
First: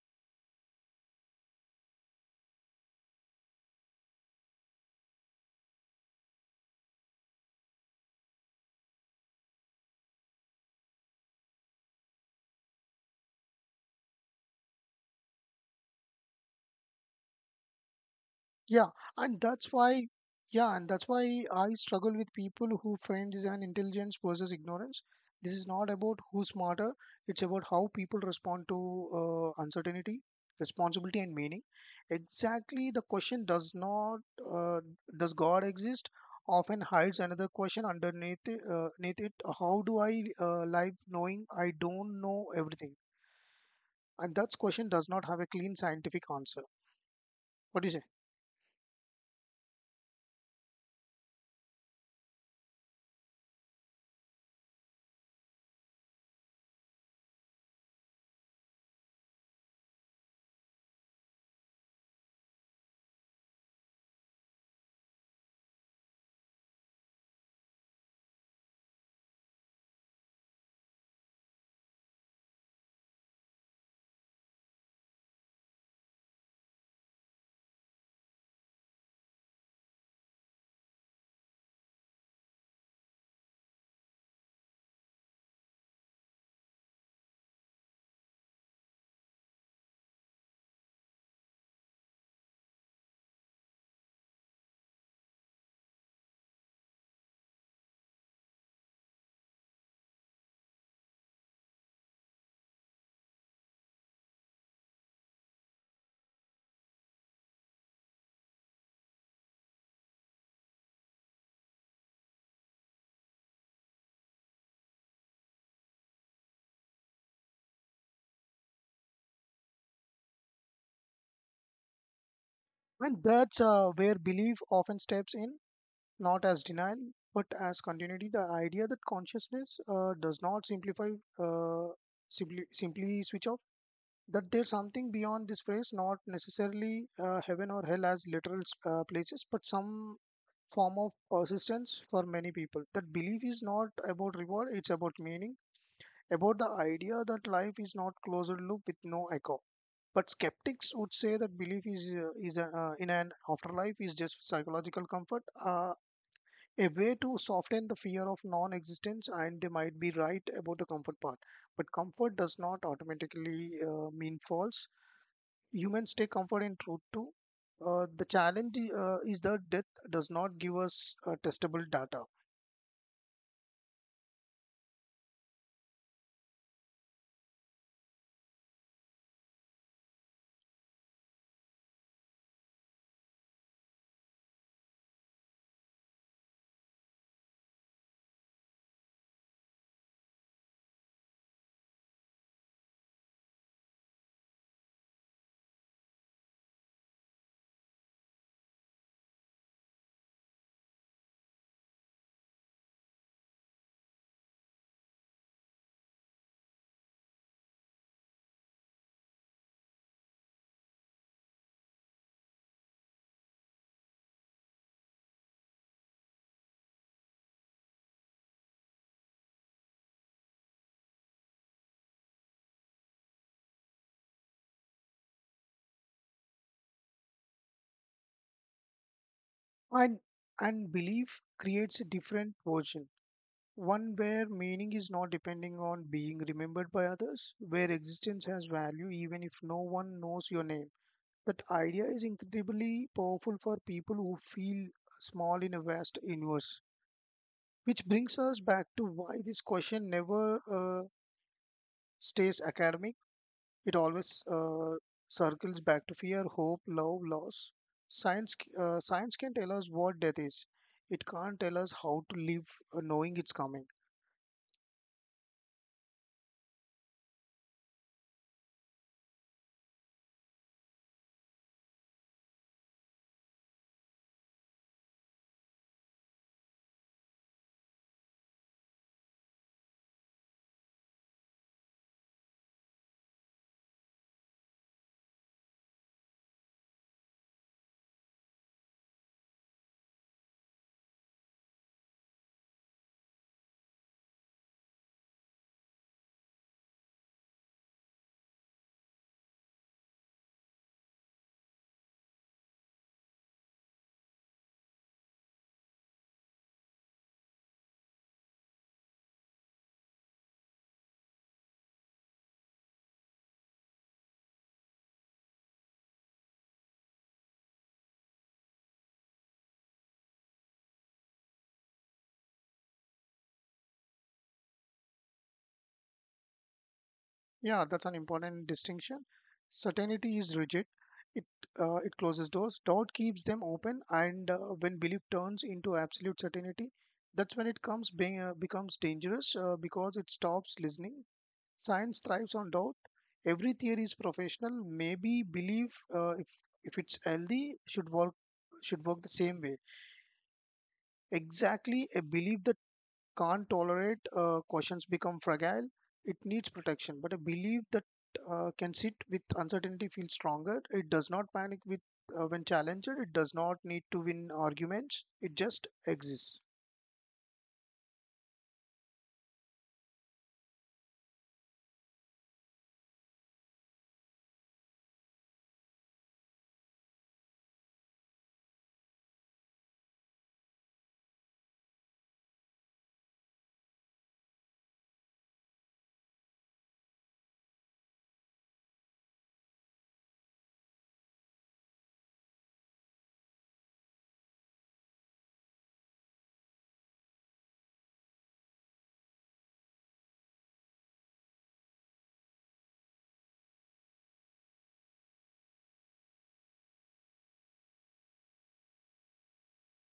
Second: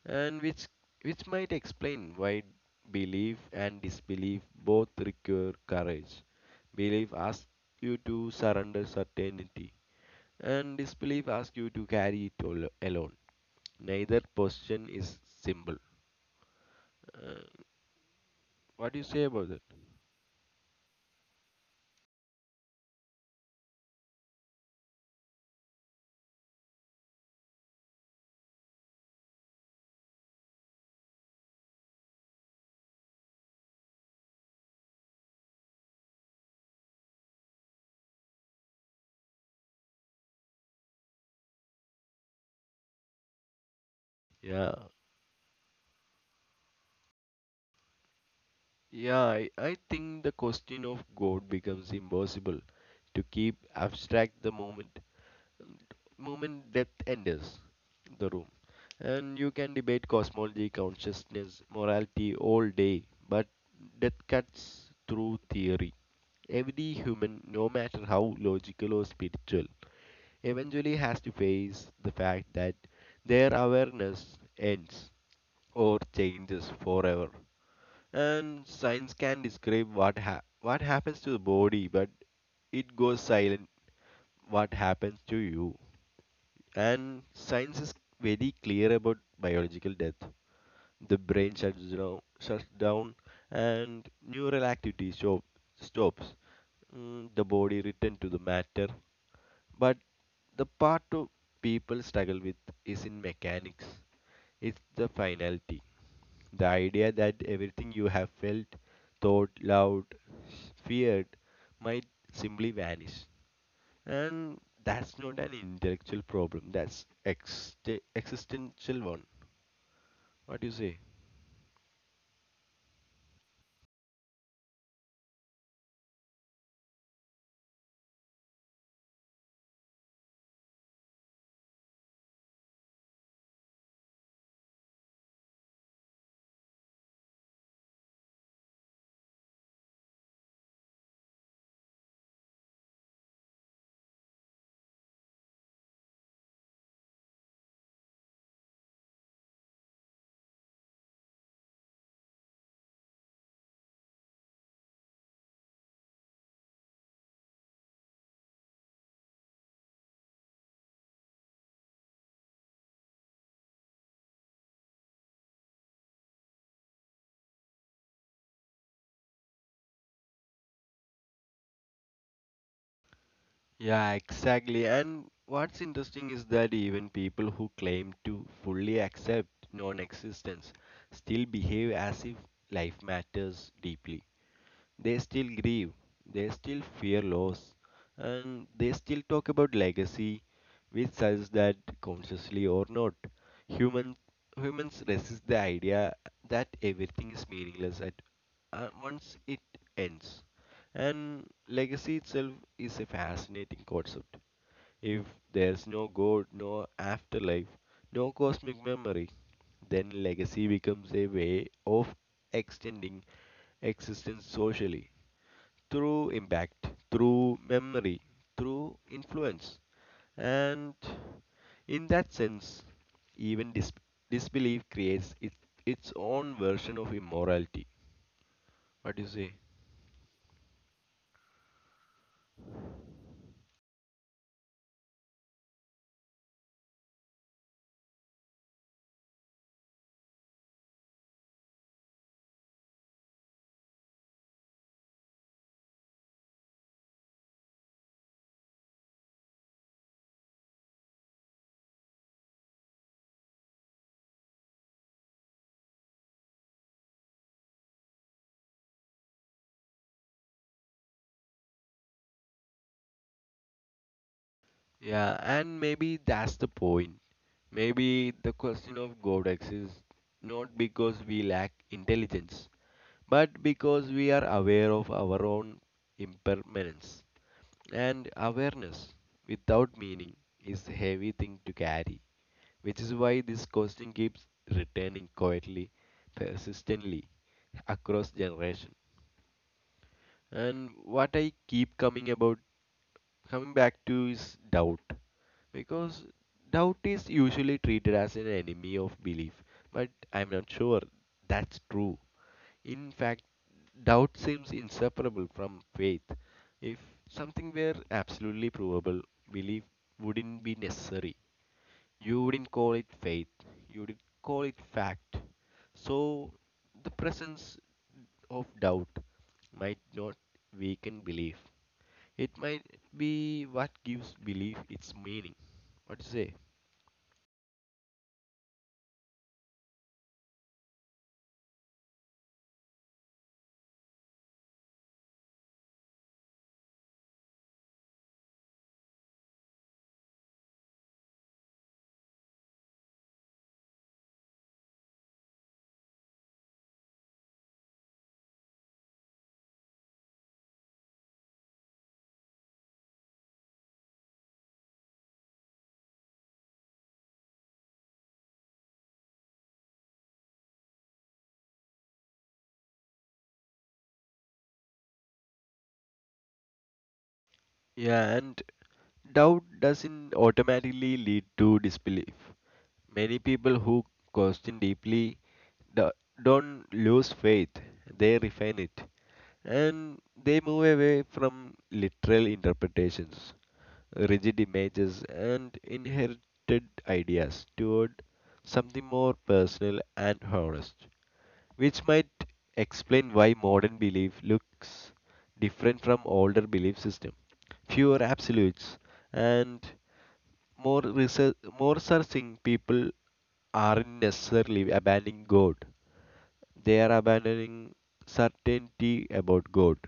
[SPEAKER 1] And which which might explain why belief and disbelief both require courage. Belief asks you to surrender certainty, and disbelief asks you to carry it alone. Neither position is simple. Uh,
[SPEAKER 2] Yeah,
[SPEAKER 1] what do you say
[SPEAKER 2] and
[SPEAKER 1] about that?
[SPEAKER 2] that's why, yeah, and that's why I struggle with people who frame this as intelligence versus ignorance. This is not about who's smarter, it's about how people respond to uncertainty, responsibility, and meaning. Exactly, the question does not, uh, does God exist? Often hides another question underneath it, neath it. How do I live knowing I don't know everything? And that
[SPEAKER 1] Yeah,
[SPEAKER 2] question does not have a clean scientific answer. What do you say?
[SPEAKER 1] yeah. I think the question of God becomes impossible to keep abstract the moment that enters the room. And you can debate cosmology, consciousness, morality all day, but that cuts through theory. Every human, no matter how logical or spiritual, eventually has to face the fact that their awareness ends or changes forever. And science can describe what happens to the body, but it goes silent what happens to you. And science is very clear about biological death. The brain shuts down and neural stops. The body returns to the matter. But the part of people struggle with is in mechanics. It's the finality. The idea that everything you have felt, thought, loved, feared might simply vanish. And that's not an intellectual problem, that's existential one. What do you say?
[SPEAKER 2] And that's where belief often steps in, not as denial, but as continuity. The idea that consciousness uh, does not simplify, uh, simply, simply switch off, that there's something beyond this phrase, not necessarily heaven or hell as literal places, but some form of persistence for many people. That belief is not about reward, it's about meaning, about the idea that life is not closed loop with no echo. But skeptics would say that belief in an afterlife is just psychological comfort, a way to soften the fear of non-existence, and they might be right about the comfort part. But comfort does not automatically mean false. Humans take comfort in truth too. The challenge is that death does not give us testable data,
[SPEAKER 1] Yeah, exactly. And what's interesting is that even people who claim to fully accept non existence still behave as if life matters deeply. They still grieve, they still fear loss, and they still talk about legacy, which suggests that, consciously or not, human, humans resist the idea that everything is meaningless at once it ends. And legacy itself is a fascinating concept. If there's no God, no afterlife, no cosmic memory, then legacy becomes a way of extending existence socially, through impact, through memory, through influence. And in that sense, even disbelief creates its own version of immorality. What do you say?
[SPEAKER 2] and and belief creates a different version. One where meaning is not depending on being remembered by others, where existence has value even if no one knows your name. That idea is incredibly powerful for people who feel small in a vast universe. Which brings us back to why this question never stays academic, it always circles back to fear, hope, love, loss. Science, c- science can tell us what death is, it can't tell us how to live knowing it's coming.
[SPEAKER 1] Yeah, and maybe that's the point. Maybe the question of God exists not because we lack intelligence, but because we are aware of our own impermanence. And awareness without meaning is a heavy thing to carry, which is why this question keeps returning quietly, persistently, across generation. And what I keep coming back to is doubt, because doubt is usually treated as an enemy of belief, but I'm not sure that's true. In fact, doubt seems inseparable from faith. If something were absolutely provable, belief wouldn't be necessary. You wouldn't call it faith, you would call it fact. So, the presence of doubt might not weaken belief. It might be what gives belief its meaning. What do you say?
[SPEAKER 2] Yeah, that's an important distinction. Certainty is rigid. It, it closes doors. Doubt keeps them open, and when belief turns into absolute certainty, that's when it becomes dangerous because it stops listening. Science thrives on doubt. Every theory is professional. Maybe belief, if it's healthy, should work the same way. Exactly, a belief that can't tolerate questions become fragile, it needs protection, but a belief that can sit with uncertainty feels stronger. It does not panic with when challenged, it does not need to win arguments, it just exists.
[SPEAKER 1] Yeah, and doubt doesn't automatically lead to disbelief. Many people who question deeply do- don't lose faith, they refine it, and they move away from literal interpretations, rigid images, and inherited ideas toward something more personal and honest, which might explain why modern belief looks different from older belief system. Fewer absolutes and more research, more searching. People aren't necessarily abandoning God. They are abandoning certainty about God.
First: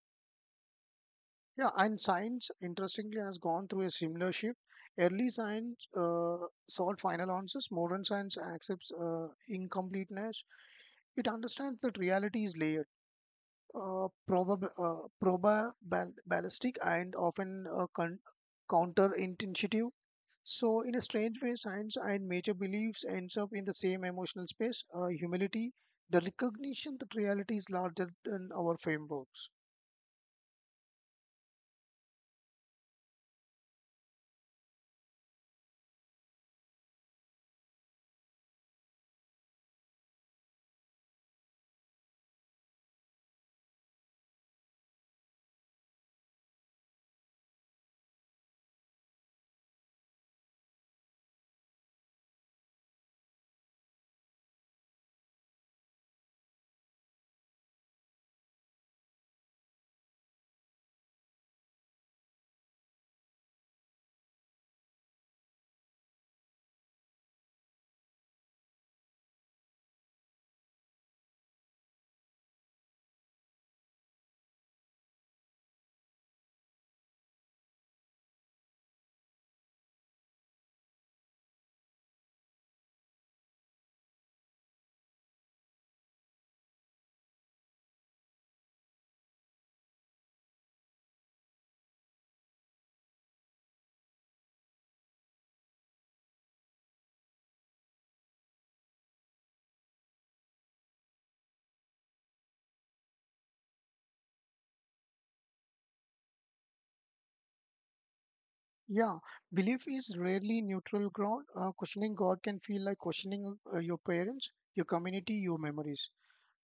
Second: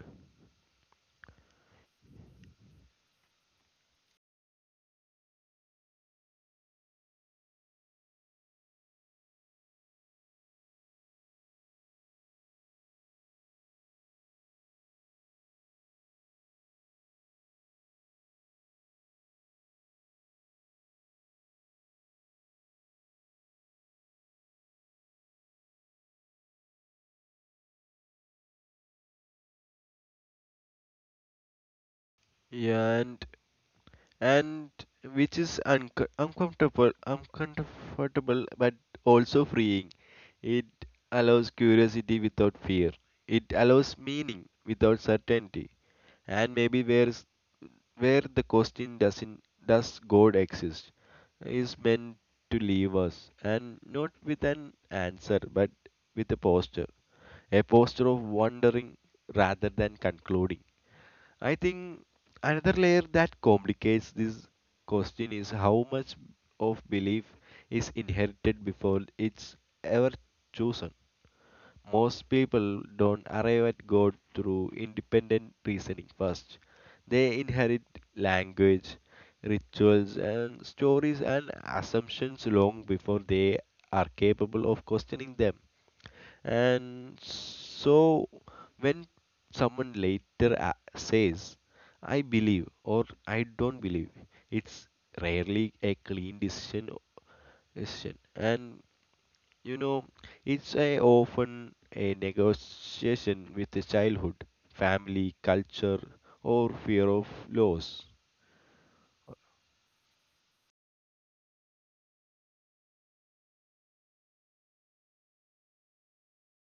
[SPEAKER 2] Yeah, and science interestingly has gone through a similar shift. Early science sought final answers. Modern science accepts incompleteness. It understands that reality is layered, probabilistic, and often counterintuitive. So, in a strange way, science and major beliefs ends up in the same emotional space, humility, the recognition that reality is larger than our frameworks.
[SPEAKER 1] Yeah, and which is uncomfortable, but also freeing. It allows curiosity without fear. It allows meaning without certainty, and maybe where the question doesn't does God exist is meant to leave us, and not with an answer, but with a posture of wondering rather than concluding. I think another layer that complicates this question is how much of belief is inherited before it's ever chosen. Most people don't arrive at God through independent reasoning first. They inherit language, rituals, and stories and assumptions long before they are capable of questioning them. And so when someone later says, I believe or I don't believe, it's rarely a clean decision. And you know, it's often a negotiation with the childhood, family, culture, or fear of loss.
[SPEAKER 2] Yeah, belief is rarely neutral ground. Questioning God can feel like questioning your parents, your community, your memories.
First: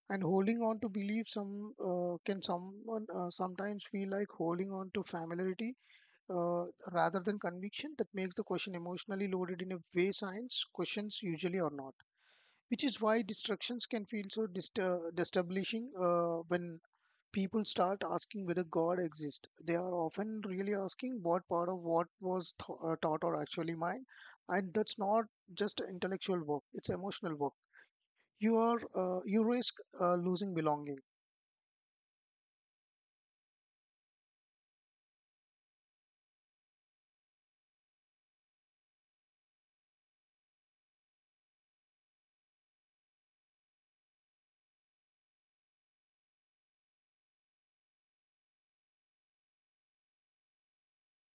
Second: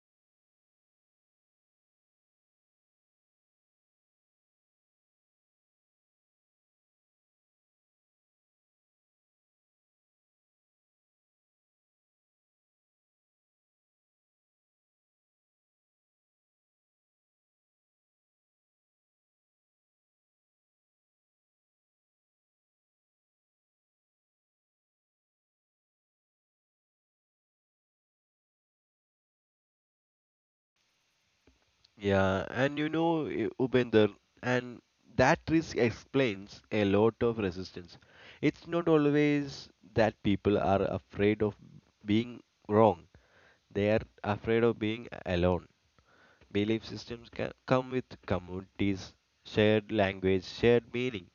[SPEAKER 2] And holding on to belief some can someone sometimes feel like holding on to familiarity uh, rather than conviction. That makes the question emotionally loaded in a way science questions usually are not, which is why distractions can feel so destabilizing when people start asking whether God exists. They are often really asking what part of what was taught or actually mine, and that's not just intellectual work; it's emotional work. You are you risk losing belonging.
[SPEAKER 1] Yeah, and you know, eh, Upender, and that risk explains a lot of resistance. It's not always that people are afraid of being wrong, they are afraid of being alone. Belief systems can come with communities, shared language, shared meaning.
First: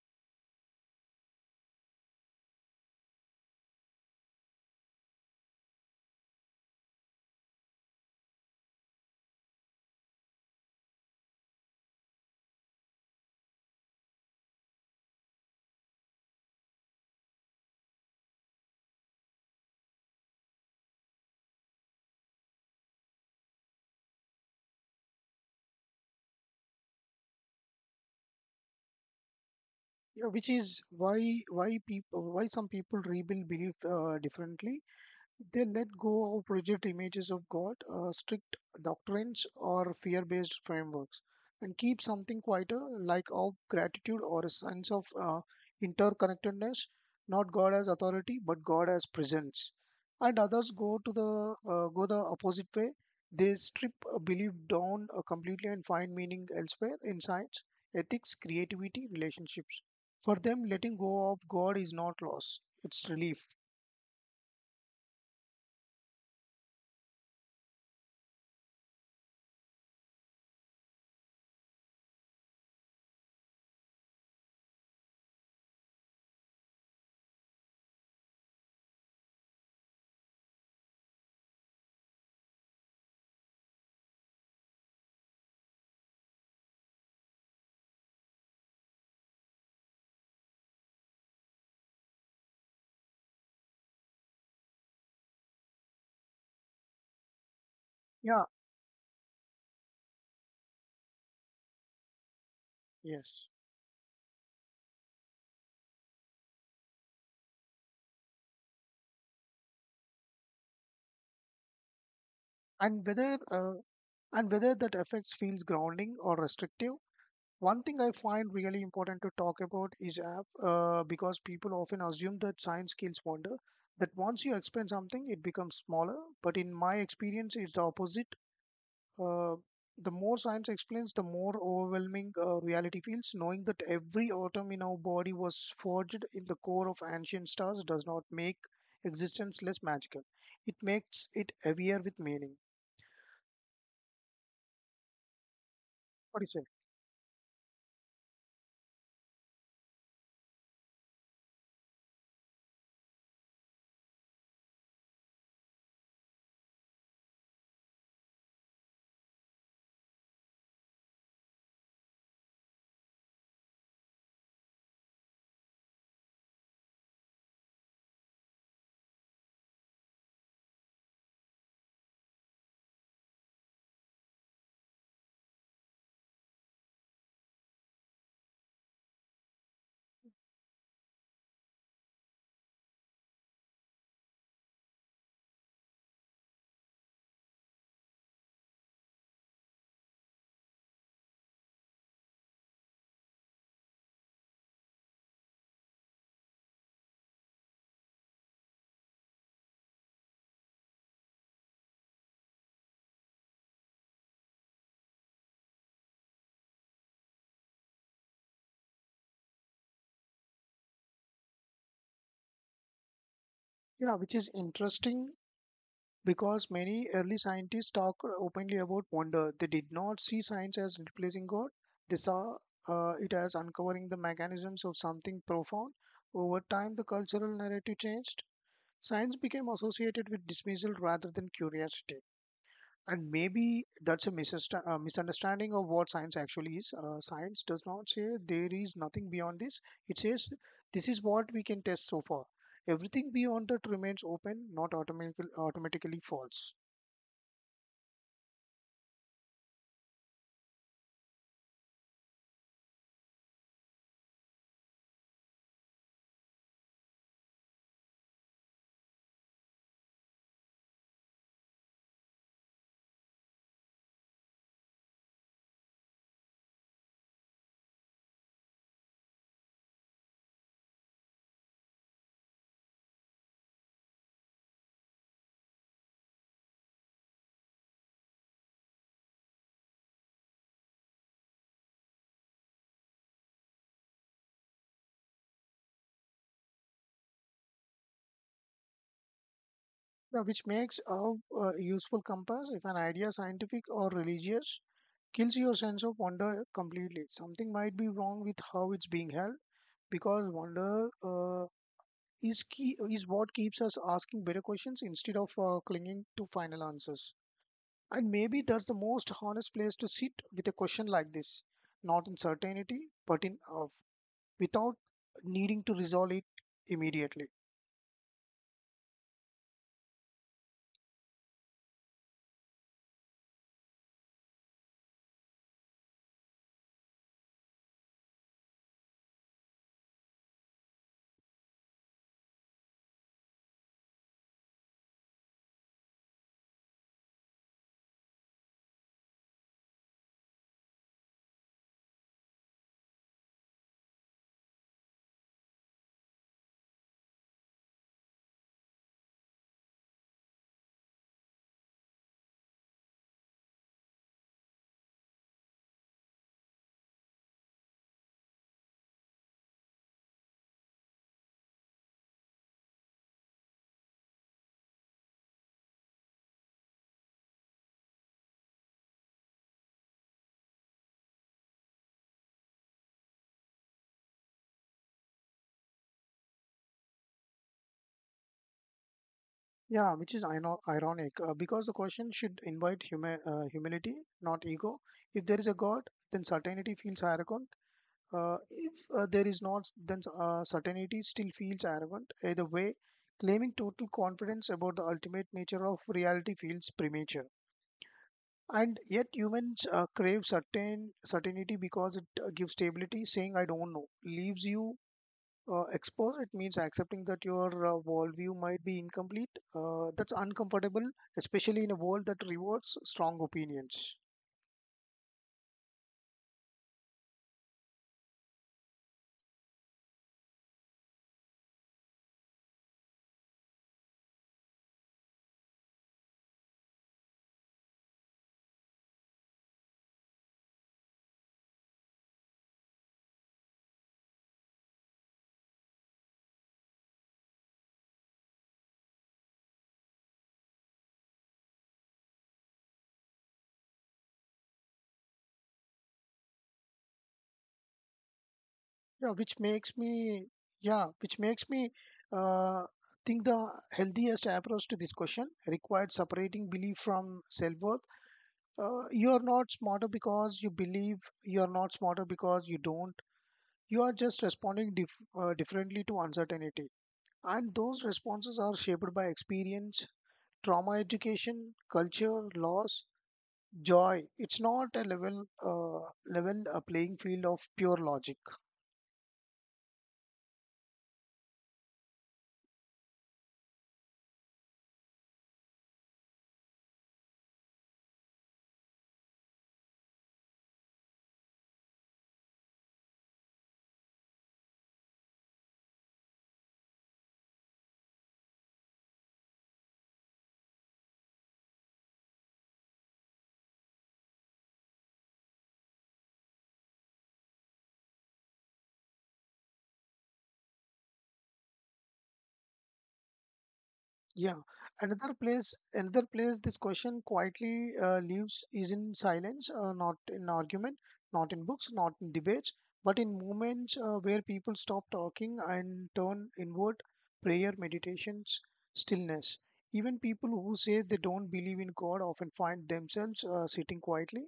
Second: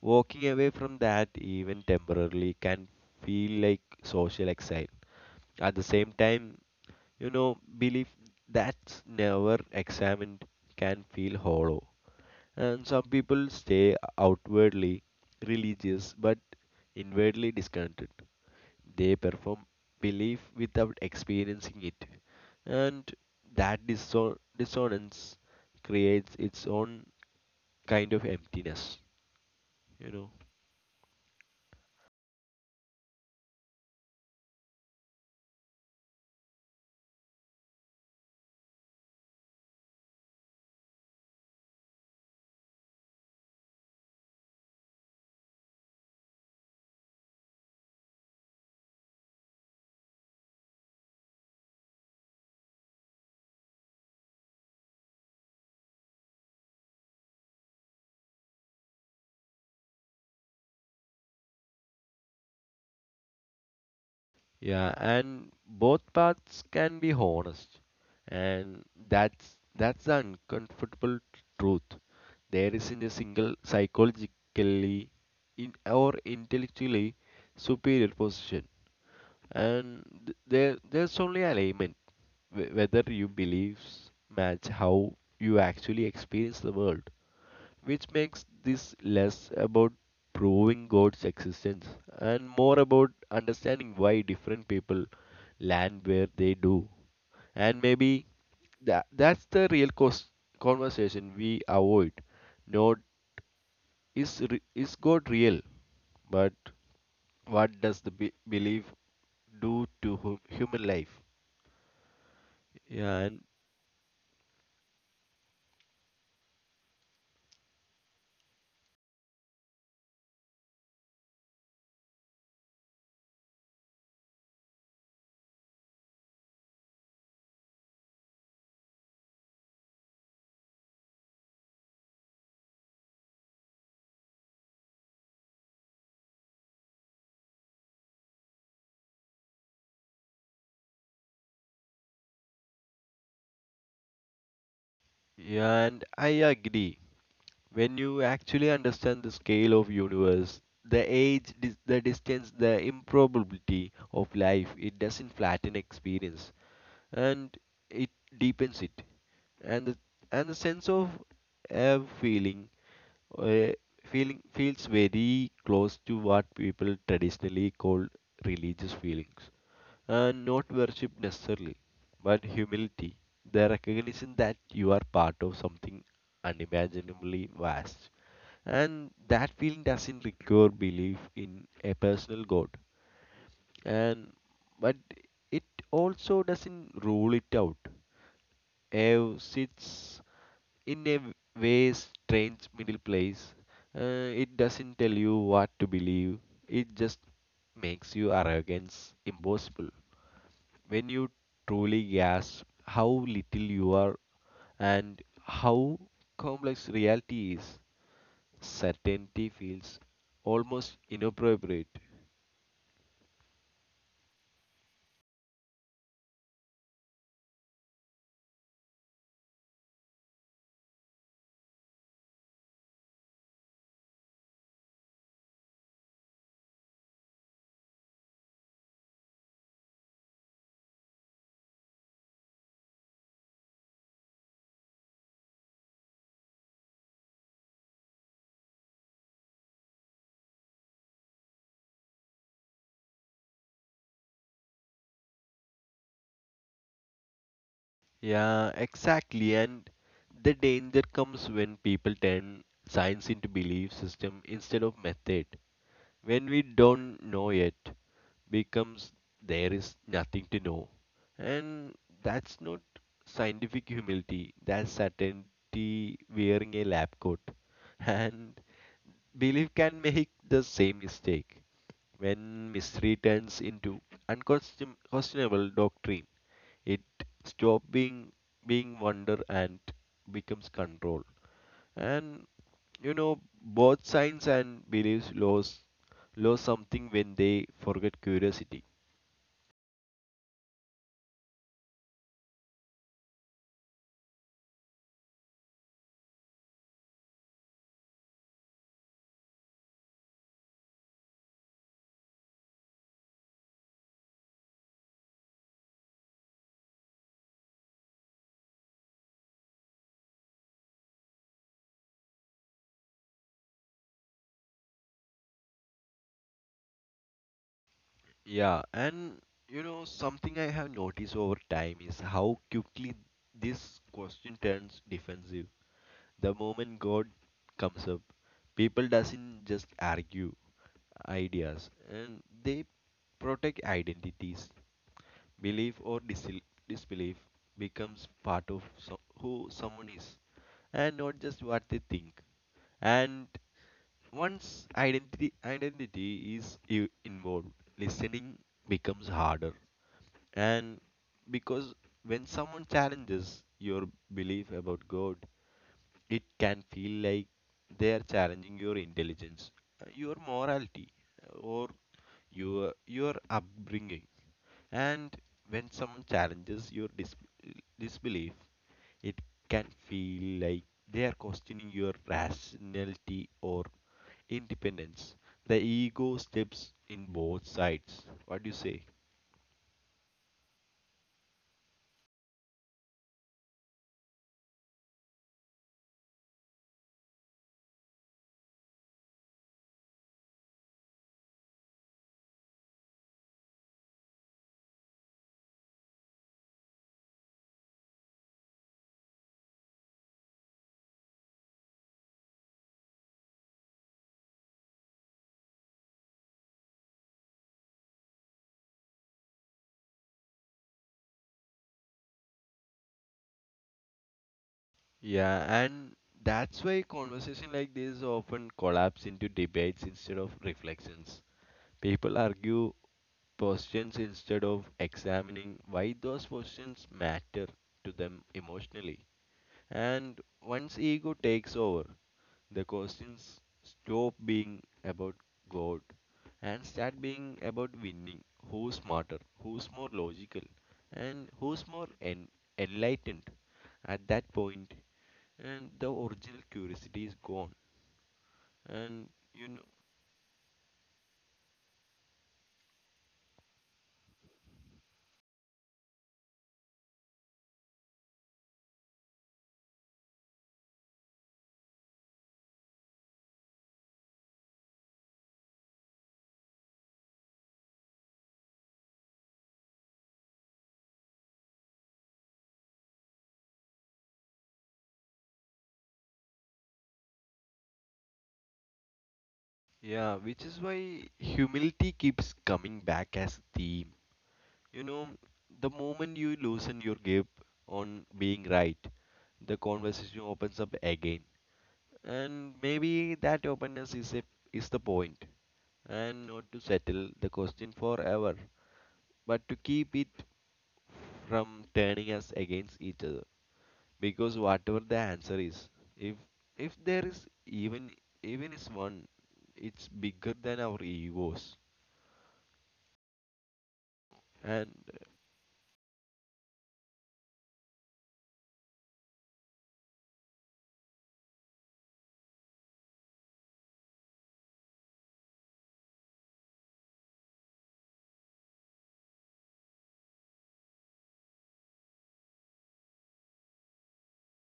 [SPEAKER 1] Walking away from that, even temporarily, can feel like social exile. At the same time, you know, belief that's never examined can feel hollow. And some people stay outwardly religious but inwardly discontented. They perform belief without experiencing it. And that dissonance creates its own kind of emptiness, you
[SPEAKER 2] Yeah,
[SPEAKER 1] know.
[SPEAKER 2] which is why people why some people rebuild belief differently. They let go of rigid images of God, strict doctrines, or fear based frameworks, and keep something quieter like of gratitude or a sense of interconnectedness, not God as authority, but God as presence. And others go to the go the opposite way. They strip a belief down completely and find meaning elsewhere in science, ethics, creativity, relationships. For them, letting go of God is not loss; it's relief.
[SPEAKER 1] Yeah, and both paths can be honest, and that's the uncomfortable truth. There isn't a single psychologically in or intellectually superior position, and there's only alignment, whether your beliefs match how you actually experience the world, which makes this less about proving God's existence and more about understanding why different people land where they do. And maybe
[SPEAKER 2] Yeah.
[SPEAKER 1] that's the real conversation we avoid, not
[SPEAKER 2] Yes.
[SPEAKER 1] is is God real? But what does the belief do to human life?
[SPEAKER 2] And
[SPEAKER 1] Yeah,
[SPEAKER 2] whether
[SPEAKER 1] and
[SPEAKER 2] that affects feels grounding or restrictive. One thing I find really important to talk about is because people often assume that science kills wonder. That once you explain something, it becomes smaller. But in my experience, it's the opposite. Uh, the more science explains, the more overwhelming reality feels. Knowing that every atom in our body was forged in the core of ancient stars does not make existence less magical. It makes it heavier with meaning.
[SPEAKER 1] yeah, and I
[SPEAKER 2] What do you say?
[SPEAKER 1] agree. When you actually understand the scale of universe, the age, the distance, the improbability of life, it doesn't flatten experience, and it deepens it. And the sense of a feeling Uh, feeling feels very close to what people traditionally call religious feelings, and not worship necessarily, but humility, the recognition that you are part of something unimaginably vast. And that feeling doesn't require belief in a personal God, and but it also doesn't rule it out. Eve sits in a way strange middle place. It doesn't tell you what to believe. It just makes your arrogance impossible. When you truly gasp how little you are and how complex reality is, certainty feels almost inappropriate.
[SPEAKER 2] Yeah, which is interesting because many early scientists talk openly about wonder. They did not see science as replacing God, they saw it as uncovering the mechanisms of something profound. Over time, the cultural narrative changed. Science became associated with dismissal rather than curiosity. And maybe that's a misunderstanding of what science actually is. Science does not say there is nothing beyond this. It says this is what we can test so far. Everything beyond that remains open, not automatically false.
[SPEAKER 1] Yeah, exactly. And the danger comes when people turn science into belief system instead of method. When we don't know yet, becomes there is nothing to know, and that's not scientific humility, that's certainty wearing a lab coat <laughs> and belief can make the same mistake. When mystery turns into unquestionable doctrine, it stops being wonder and becomes control. And you know, both science and beliefs lose something when they forget curiosity.
[SPEAKER 2] Now, which makes a useful compass. If an idea, scientific or religious, kills your sense of wonder completely, something might be wrong with how it's being held, because wonder is key, is what keeps us asking better questions instead of clinging to final answers. And maybe that's the most honest place to sit with a question like this, not in certainty, but in of, without needing to resolve it immediately.
[SPEAKER 1] Yeah, and you know, something I have noticed over time is how quickly this question turns defensive. The moment God comes up, people doesn't just argue ideas, and they protect identities. Belief or disbelief becomes part of who someone is and not just what they think. And once identity is involved, listening becomes harder, and because when someone challenges your belief about god, it can feel like they are challenging your intelligence, your morality, or your upbringing. And when someone challenges your disbelief, it can feel like they are questioning your rationality or independence. The ego steps in both sides. What do you say?
[SPEAKER 2] Yeah, which is ironic because the question should invite humility, not ego. If there is a god, then certainty feels hierarchical. If there is not, then certainty still feels arrogant. Either way, claiming total confidence about the ultimate nature of reality feels premature. And yet, humans crave certain certainty because it gives stability. Saying "I don't know" leaves you exposed. It means accepting that your worldview might be incomplete. That's uncomfortable, especially in a world that rewards strong opinions.
[SPEAKER 1] Yeah, and that's why conversation like this often collapse into debates instead of reflections. People argue positions instead of examining why those positions matter to them emotionally. And once ego takes over, the questions stop being about God and start being about winning. Who's smarter? Who's more logical? And who's more enlightened at that point? And the original curiosity is gone. And
[SPEAKER 2] yeah
[SPEAKER 1] you
[SPEAKER 2] which
[SPEAKER 1] know,
[SPEAKER 2] makes me yeah, which makes me uh, think the healthiest approach to this question required separating belief from self-worth. Uh, you are not smarter because you believe, you are not smarter because you don't, you are just responding differently to uncertainty, and those responses are shaped by experience, trauma, education, culture, loss, joy. It's not a uh, level a playing field of pure logic.
[SPEAKER 1] yeah, which is why humility keeps coming back as a theme. You know, the moment you loosen your grip on being right, the conversation opens up again. And maybe that openness is the point, and not to settle the question forever, but to keep it from turning us against each other, because whatever the answer is, if if there is, even even is one, it's bigger than our egos.
[SPEAKER 2] Yeah,
[SPEAKER 1] and
[SPEAKER 2] another place this question quietly lives is in silence, not in argument, not in books, not in debates, but in moments where people stop talking and turn inward, prayer, meditations, stillness. Even people who say they don't believe in God often find themselves sitting quietly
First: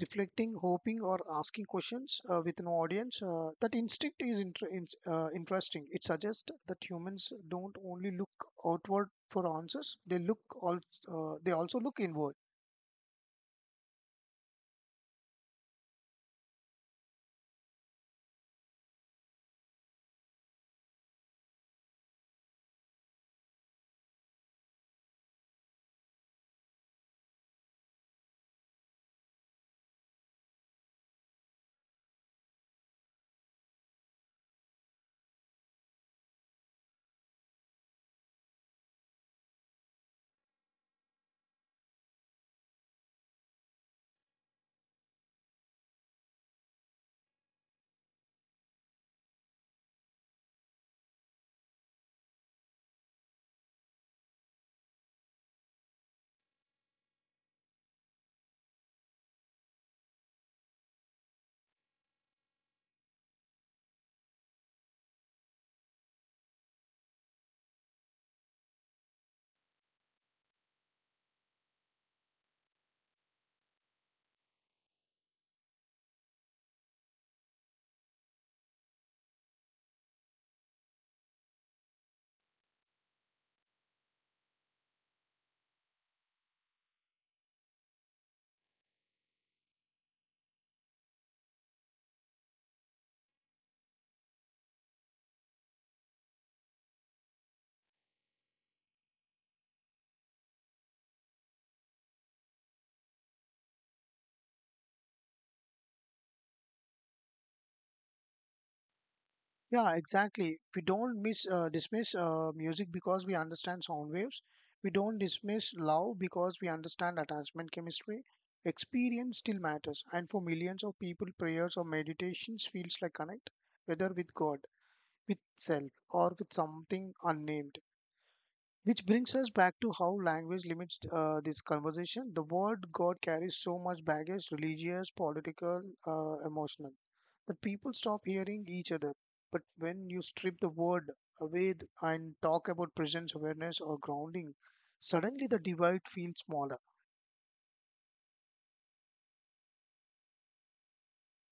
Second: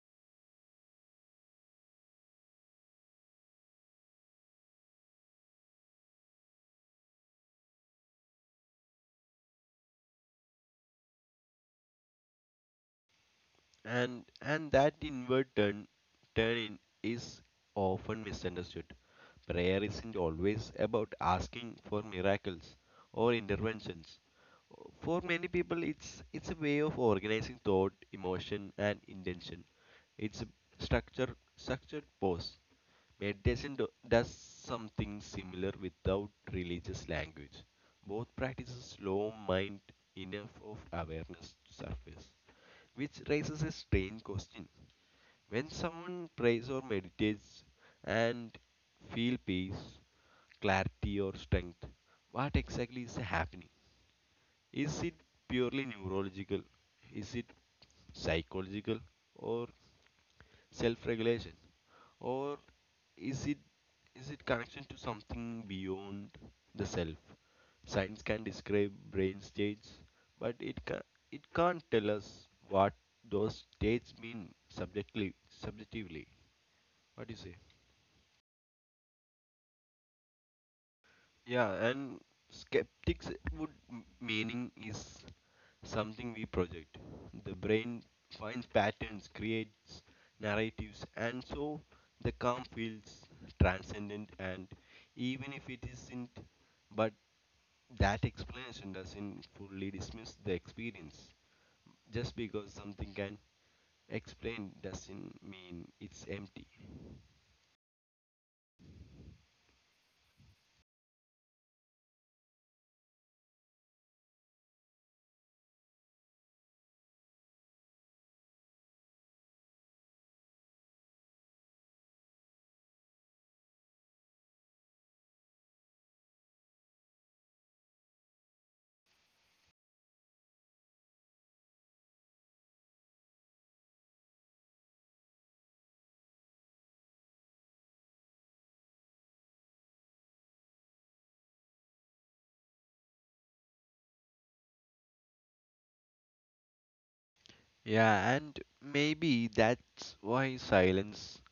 [SPEAKER 2] reflecting, hoping, or asking questions with no audience. That instinct is interesting. It suggests that humans don't only look outward for answers; they they also look inward.
[SPEAKER 1] and and that inward turn turn in is often misunderstood. Prayer isn't always about asking for miracles or interventions. For many people it's a way of organizing thought, emotion, and intention. It's structured pose. Meditation does something similar without religious language. Both practices slow mind enough of awareness to surface, which raises a strange question. When someone prays or meditates and feel peace, clarity or strength, what exactly is happening? Is it purely neurological? Is it psychological or self-regulation? Or is it is it connection to something beyond the self? Science can describe brain states, but it can't tell us what those states mean subjectively. Subjectively, what do you say? Yeah, and skeptics would, meaning is something we project. The brain finds patterns, creates narratives, and so the calm feels transcendent. And even if it isn't, but that explanation doesn't fully dismiss the experience. Just because something can explain doesn't mean it's empty.
[SPEAKER 2] Yeah, exactly. We don't miss dismiss music because we understand sound waves. We don't dismiss love because we understand attachment chemistry. Experience still matters, and for millions of people, prayers or meditations feels like connect, whether with God, with self, or with something unnamed. Which brings us back to how language limits this conversation. The word God carries so much baggage, religious, political, emotional, that people stop hearing each other. But when you strip the word away and talk about presence, awareness, or grounding, suddenly the divide feels smaller.
[SPEAKER 1] Yeah, and maybe that's why silence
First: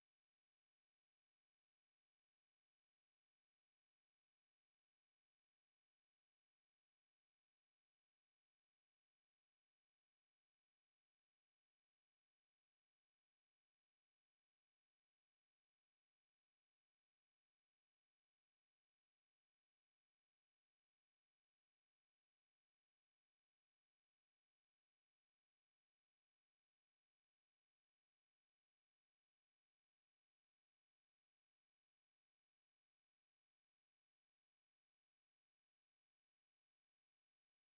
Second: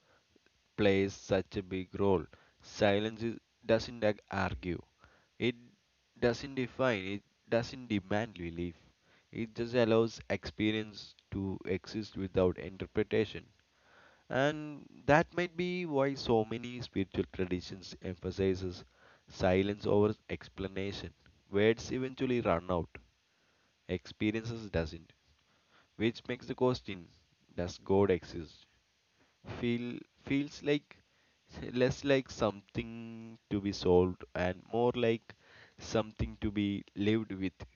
[SPEAKER 1] plays such a big role. Silence doesn't argue, it doesn't define, it doesn't demand relief. It just allows experience to exist without interpretation. And that might be why so many spiritual traditions emphasizes silence over explanation. Words eventually run out, experiences doesn't, which makes the question, does God exist? feel feels like less like something to be solved and more like something to be lived with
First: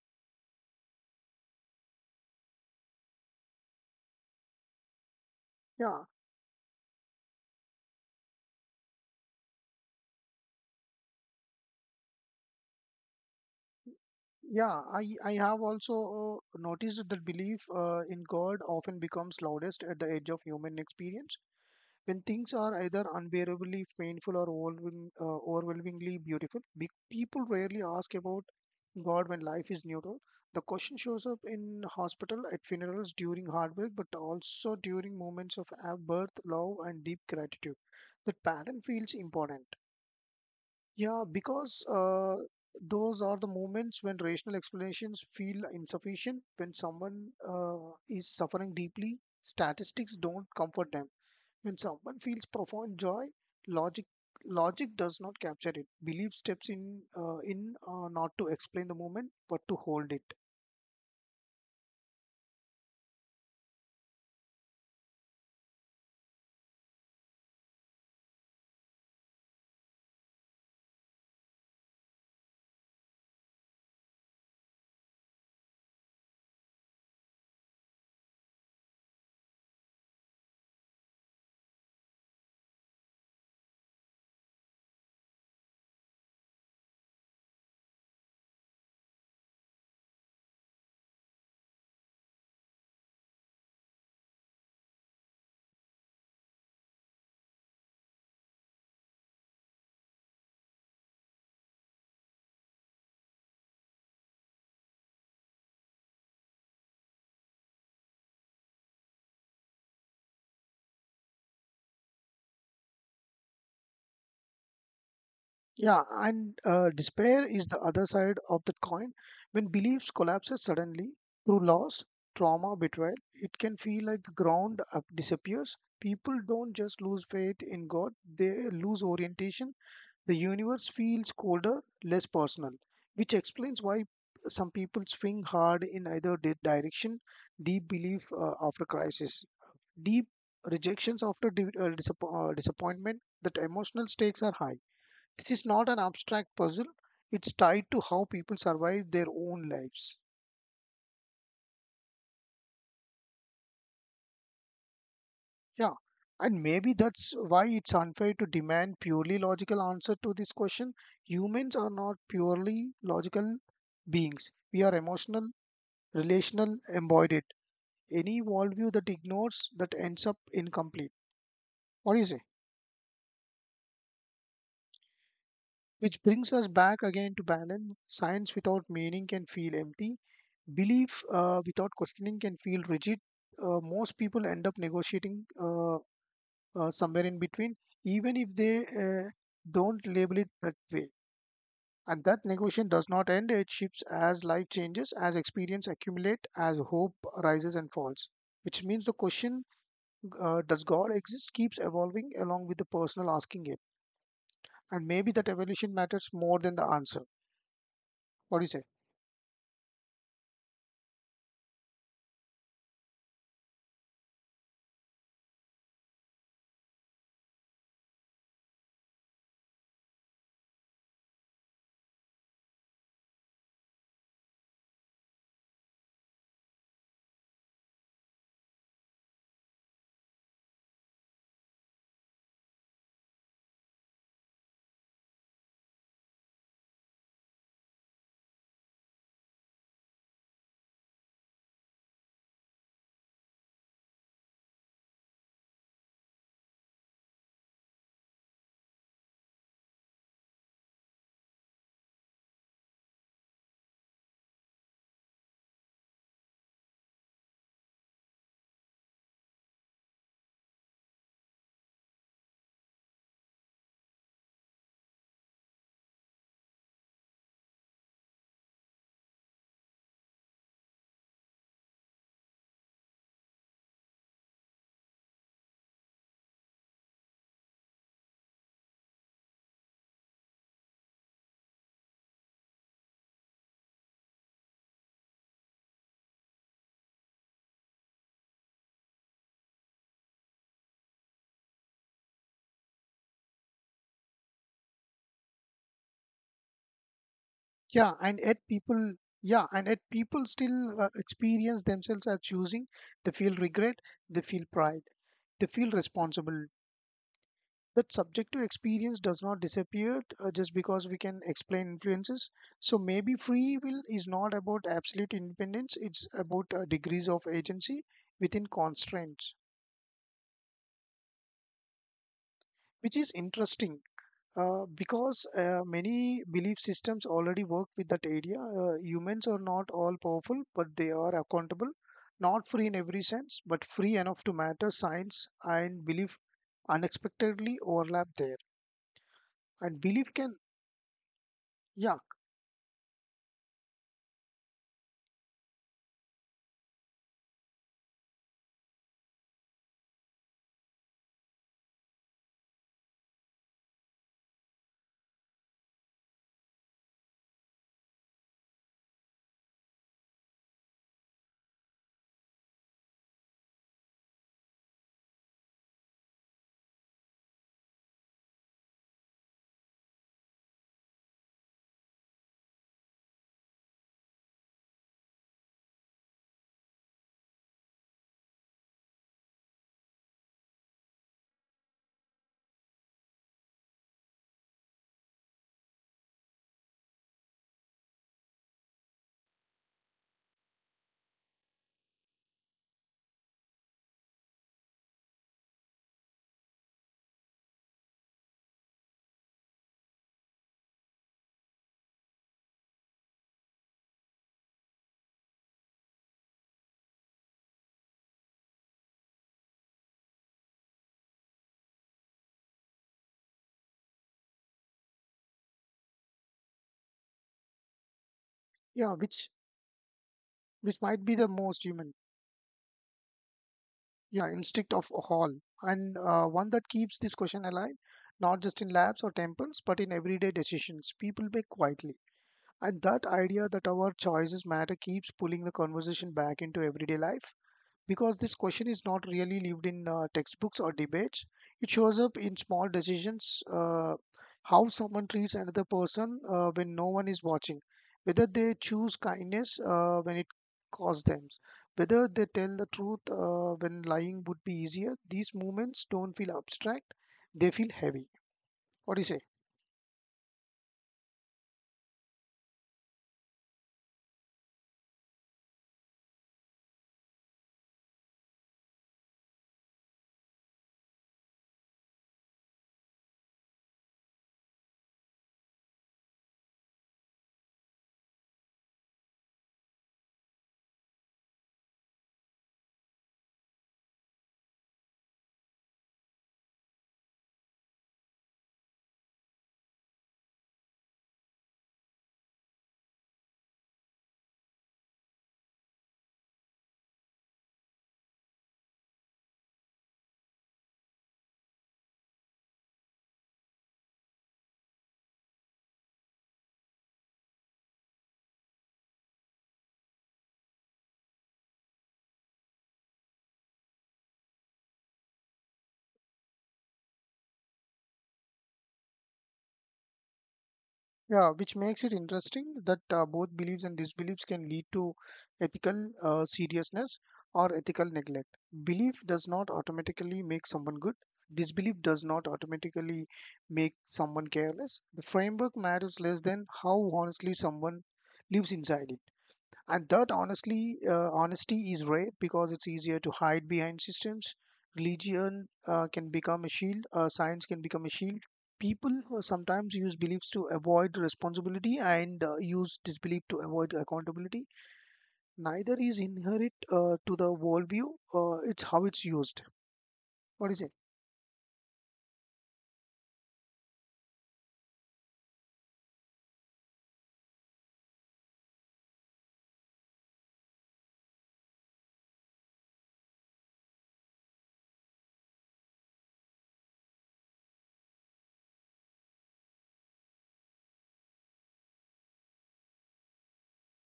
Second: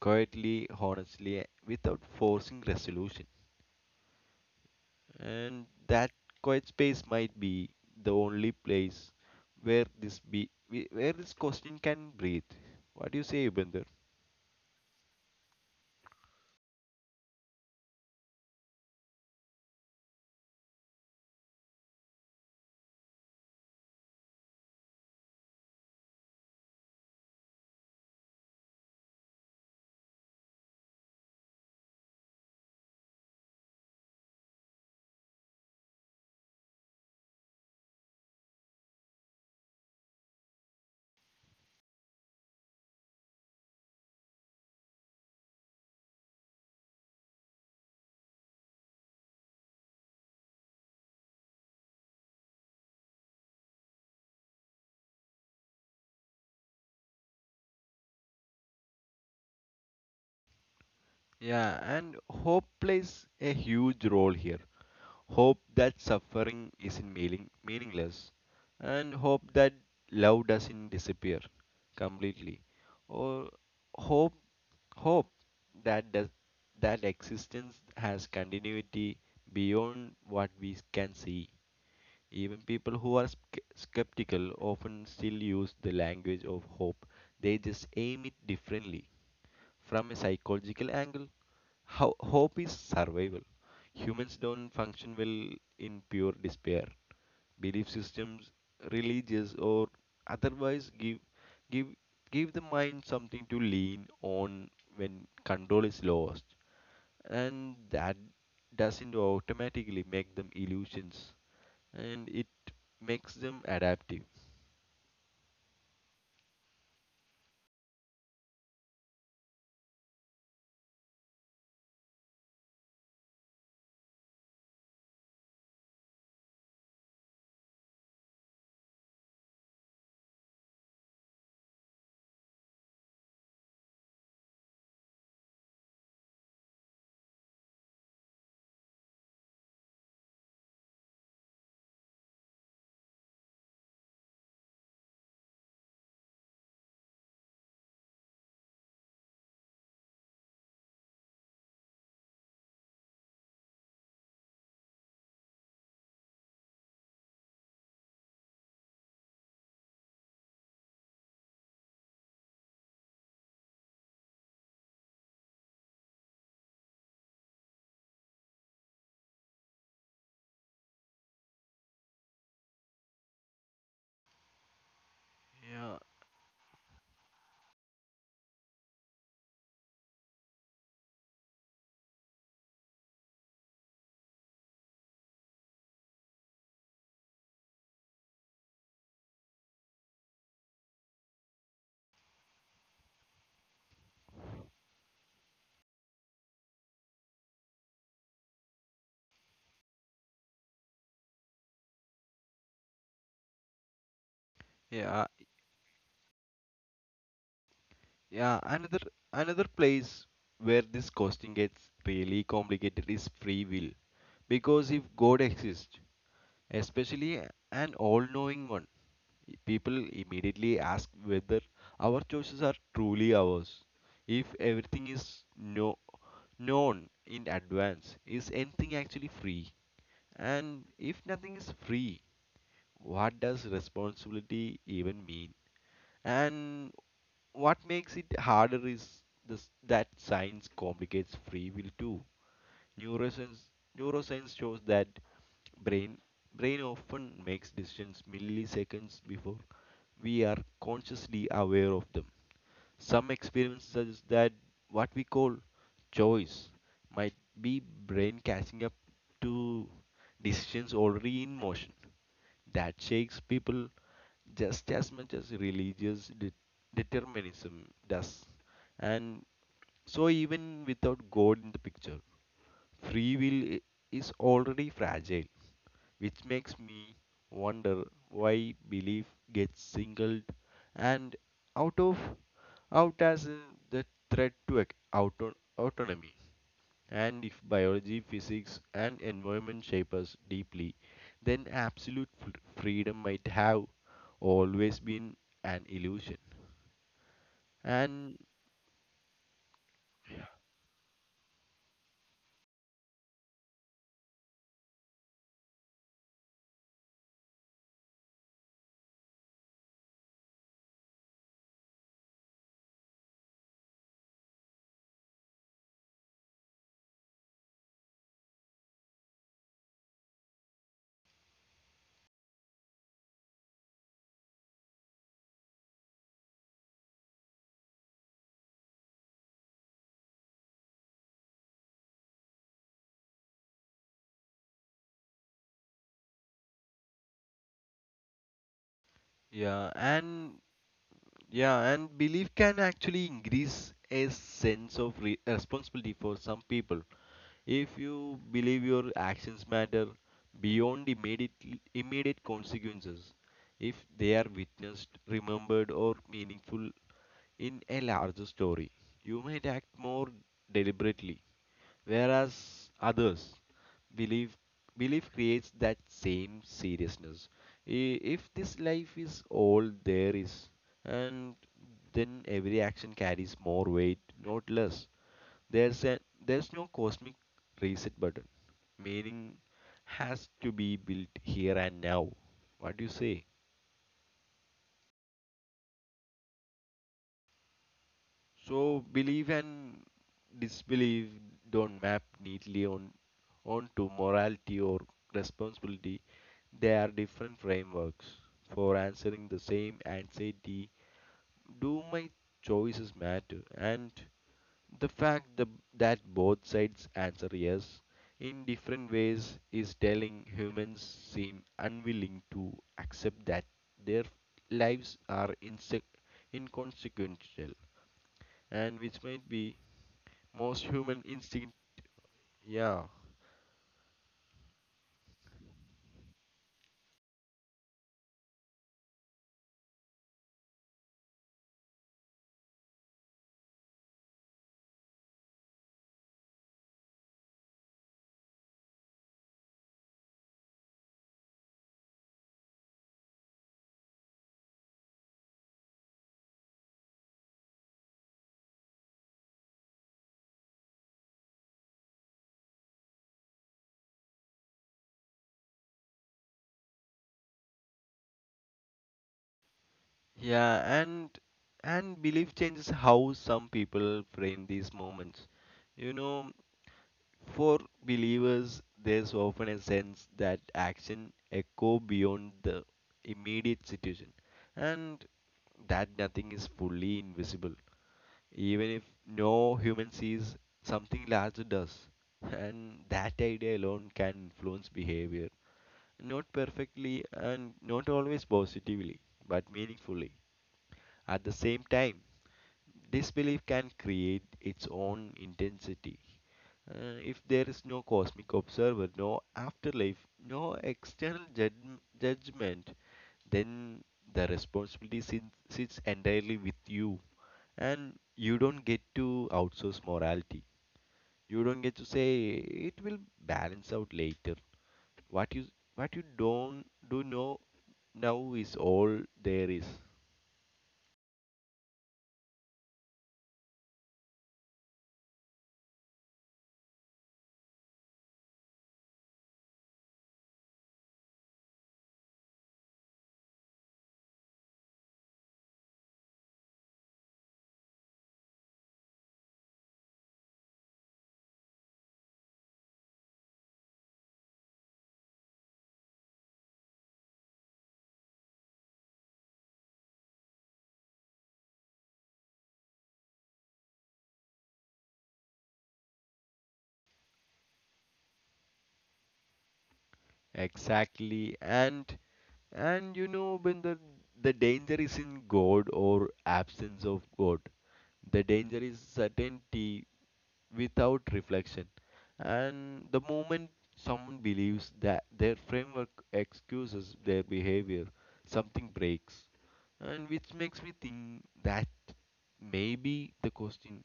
[SPEAKER 1] quietly, honestly, without forcing resolution. And
[SPEAKER 2] Yeah,
[SPEAKER 1] that quiet space might be the only place where this question can breathe. What do you say, Ubinder?
[SPEAKER 2] yeah, I have also noticed that belief in God often becomes loudest at the edge of human experience. When things are either unbearably painful or overwhelmingly beautiful, people rarely ask about God when life is neutral. The question shows up in hospital, at funerals, during heartbreak, but also during moments of birth, love, and deep gratitude. That pattern feels important. Yeah, because those are the moments when rational explanations feel insufficient. When someone is suffering deeply, statistics don't comfort them. When someone feels profound joy, logic logic does not capture it. Belief steps in not to explain the moment, but to hold it.
[SPEAKER 1] Yeah, and hope plays a huge role here. Hope that suffering isn't meaningless, and hope that love doesn't disappear completely, or hope hope that does, that existence has continuity beyond what we can see. Even people who are skeptical often still use the language of hope. They just aim it differently. From a psychological angle, how hope is survival. Humans don't function well in pure despair. Belief systems, religious or otherwise, give give the mind something to lean on when control is lost. And that doesn't automatically make them illusions, and it makes them adaptive.
[SPEAKER 2] Yeah, and despair is the other side of the coin. When beliefs collapses suddenly through loss, trauma, betrayal, it can feel like the ground up disappears. People don't just lose faith in God; they lose orientation. The universe feels colder, less personal, which explains why some people swing hard in either direction, deep belief after crisis, deep rejections after disappointment, that emotional stakes are high. This is not an abstract puzzle, it's tied to how people survive their own lives. Yeah, and maybe that's why it's unfair to demand purely logical answer to this question. Humans are not purely logical beings. We are emotional relational embodied it, any worldview that ignores that ends up incomplete. What do you say?
[SPEAKER 1] Yeah,
[SPEAKER 2] Which brings us back again to balance. Science without meaning can feel empty. Belief without questioning can feel rigid. Most people end up negotiating somewhere in between, even if they don't label it that way. And that negotiation does not end, it shifts as life changes, as experience accumulate, as hope rises and falls. Which means the question does God exist keeps evolving along with the personal asking it. And
[SPEAKER 1] yeah,
[SPEAKER 2] maybe that evolution matters more than the answer.
[SPEAKER 1] yeah.
[SPEAKER 2] What do you say?
[SPEAKER 1] Another another place where this costing gets really complicated is free will. Because if God exists, especially an all knowing one, people immediately ask whether our choices are truly ours. If everything is no, known in advance, is anything actually free? And if nothing is free, what does responsibility even mean? And what makes it harder is this, that science complicates free will too. Neuroscience, neuroscience shows that brain brain often makes decisions milliseconds before we are consciously aware of them. Some experiments suggest that what we call choice might be brain catching up to decisions already in motion. That shakes people just as much as religious determinism does. And so even without God in the picture, free will is already fragile, which makes me wonder why belief gets singled and out of out as the threat to autonomy. And if biology, physics, and environment shape us deeply, then absolute freedom might have always been an illusion.
[SPEAKER 2] Yeah,
[SPEAKER 1] And
[SPEAKER 2] and yet people, yeah, and yet people still experience themselves as choosing. They feel regret, they feel pride, they feel responsible. That subjective experience does not disappear just because we can explain influences. So maybe free will is not about absolute independence, it's about degrees of agency within constraints, which is interesting. Because Many belief systems already work with that area, humans are not all powerful, but they are accountable, not free in every sense, but free enough to matter. Science and belief unexpectedly overlap there,
[SPEAKER 1] yeah,
[SPEAKER 2] and belief can,
[SPEAKER 1] and Yeah, and
[SPEAKER 2] yeah,
[SPEAKER 1] belief can actually increase a sense of responsibility for some people. If you believe your actions matter beyond immediate consequences, if they are witnessed, remembered, or meaningful in a larger story, you might act more deliberately. Whereas others, belief belief creates that same seriousness. If this life is all there is, and then every action carries more weight, not less. there's a, there's no cosmic reset button. Meaning has to be built here and now. What do you say? So belief and disbelief don't map neatly on onto morality or responsibility. They are different frameworks for answering the same anxiety. Do my choices matter? And the fact the, that both sides answer yes in different ways is telling. Humans seem unwilling to accept that their lives are inconsequential, and
[SPEAKER 2] yeah,
[SPEAKER 1] which might
[SPEAKER 2] which
[SPEAKER 1] be most
[SPEAKER 2] which
[SPEAKER 1] human
[SPEAKER 2] might be the
[SPEAKER 1] instinct.
[SPEAKER 2] most human,
[SPEAKER 1] Yeah,
[SPEAKER 2] yeah, instinct of all, and one that keeps this question alive, not just in labs or temples, but in everyday decisions people make quietly. And that idea that our choices matter keeps pulling the conversation back into everyday life because this question is not really lived in textbooks or debates. It shows up in small decisions, how someone treats another person when no one is watching, whether they choose kindness when it costs them, whether they tell the truth when lying would be easier. These moments don't feel abstract, they feel heavy. What do you say?
[SPEAKER 1] yeah, and belief changes how some people frame these moments. You know, for believers there's often a sense that action echo beyond the immediate situation, and that nothing is fully invisible. Even if no human sees, something larger does. And that idea alone can influence behavior. Not perfectly and not always positively, but meaningfully. At the same time, disbelief can create its own intensity. If there is no cosmic observer, no afterlife, no external judgment, then the responsibility sits entirely with you. And you don't get to outsource morality. You don't get to say it will balance out later. What you what you don't do know now is all there is.
[SPEAKER 2] Yeah, which makes it interesting that both beliefs and disbeliefs can lead to ethical seriousness or ethical neglect. Belief does not automatically make someone good. Disbelief does not automatically make someone careless. The framework matters less than how honestly someone lives inside it. And that honestly, honesty is rare because it's easier to hide behind systems. Religion can become a shield, science can become a shield. People sometimes use beliefs to avoid responsibility and use disbelief to avoid accountability. Neither is inherent to the worldview, it's how it's used. What do you say?
[SPEAKER 1] Exactly. And you know, when the danger is in God or absence of God, the danger is certainty without reflection. And the moment someone believes that their framework excuses their behavior, something breaks. And which makes me think that maybe the question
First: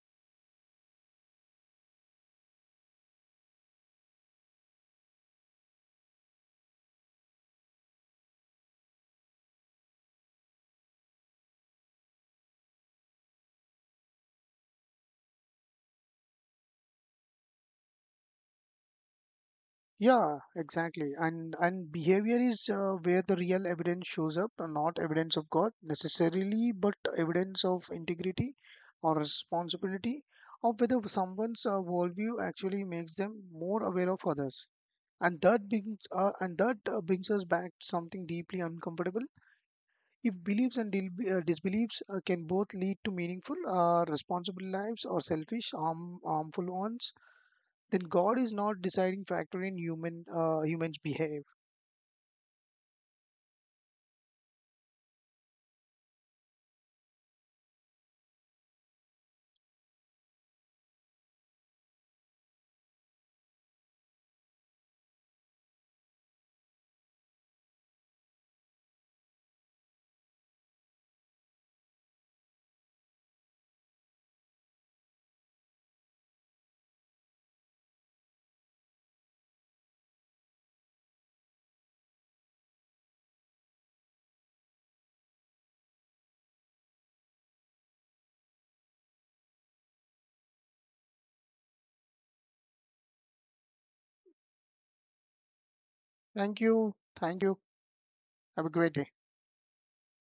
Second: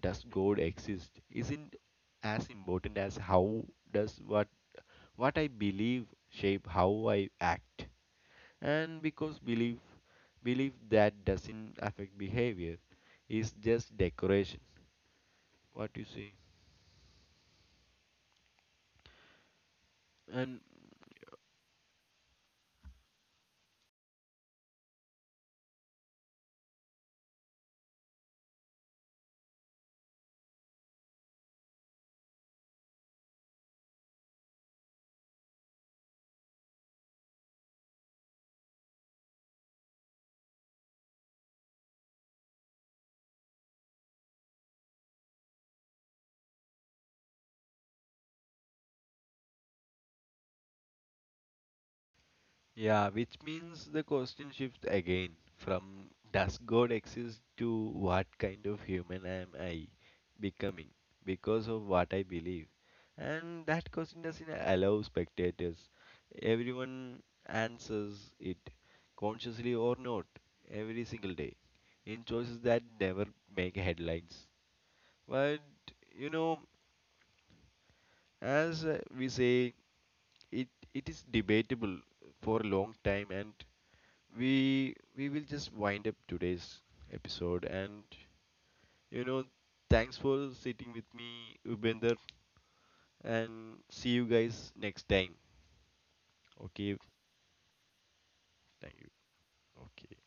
[SPEAKER 1] does God exist isn't as important as how does what I believe shape how I act. And because belief that doesn't affect behavior is just decoration. What you say?
[SPEAKER 2] Yeah,
[SPEAKER 1] And
[SPEAKER 2] exactly. And behavior is where the real evidence shows up, not evidence of God necessarily, but evidence of integrity or responsibility of whether someone's worldview actually makes them more aware of others. And that brings us back to something deeply uncomfortable. If beliefs and disbeliefs can both lead to meaningful, responsible lives or selfish, harmful ones, then God is not deciding factor in human humans behave.
[SPEAKER 1] yeah, which means the question shifts again from does God exist to what kind of human am I becoming because of what I believe? And that question doesn't allow spectators. Everyone answers it, consciously or not, every single day, in choices that never make headlines. But you know, as we say, it it is debatable for a long time, and we will just wind up today's episode, and you know, thanks for sitting with me, Upinder, and see you guys next time.
[SPEAKER 2] Thank
[SPEAKER 1] Okay.
[SPEAKER 2] you. Thank you. Have a
[SPEAKER 1] Thank
[SPEAKER 2] great
[SPEAKER 1] you.
[SPEAKER 2] day.
[SPEAKER 1] Okay.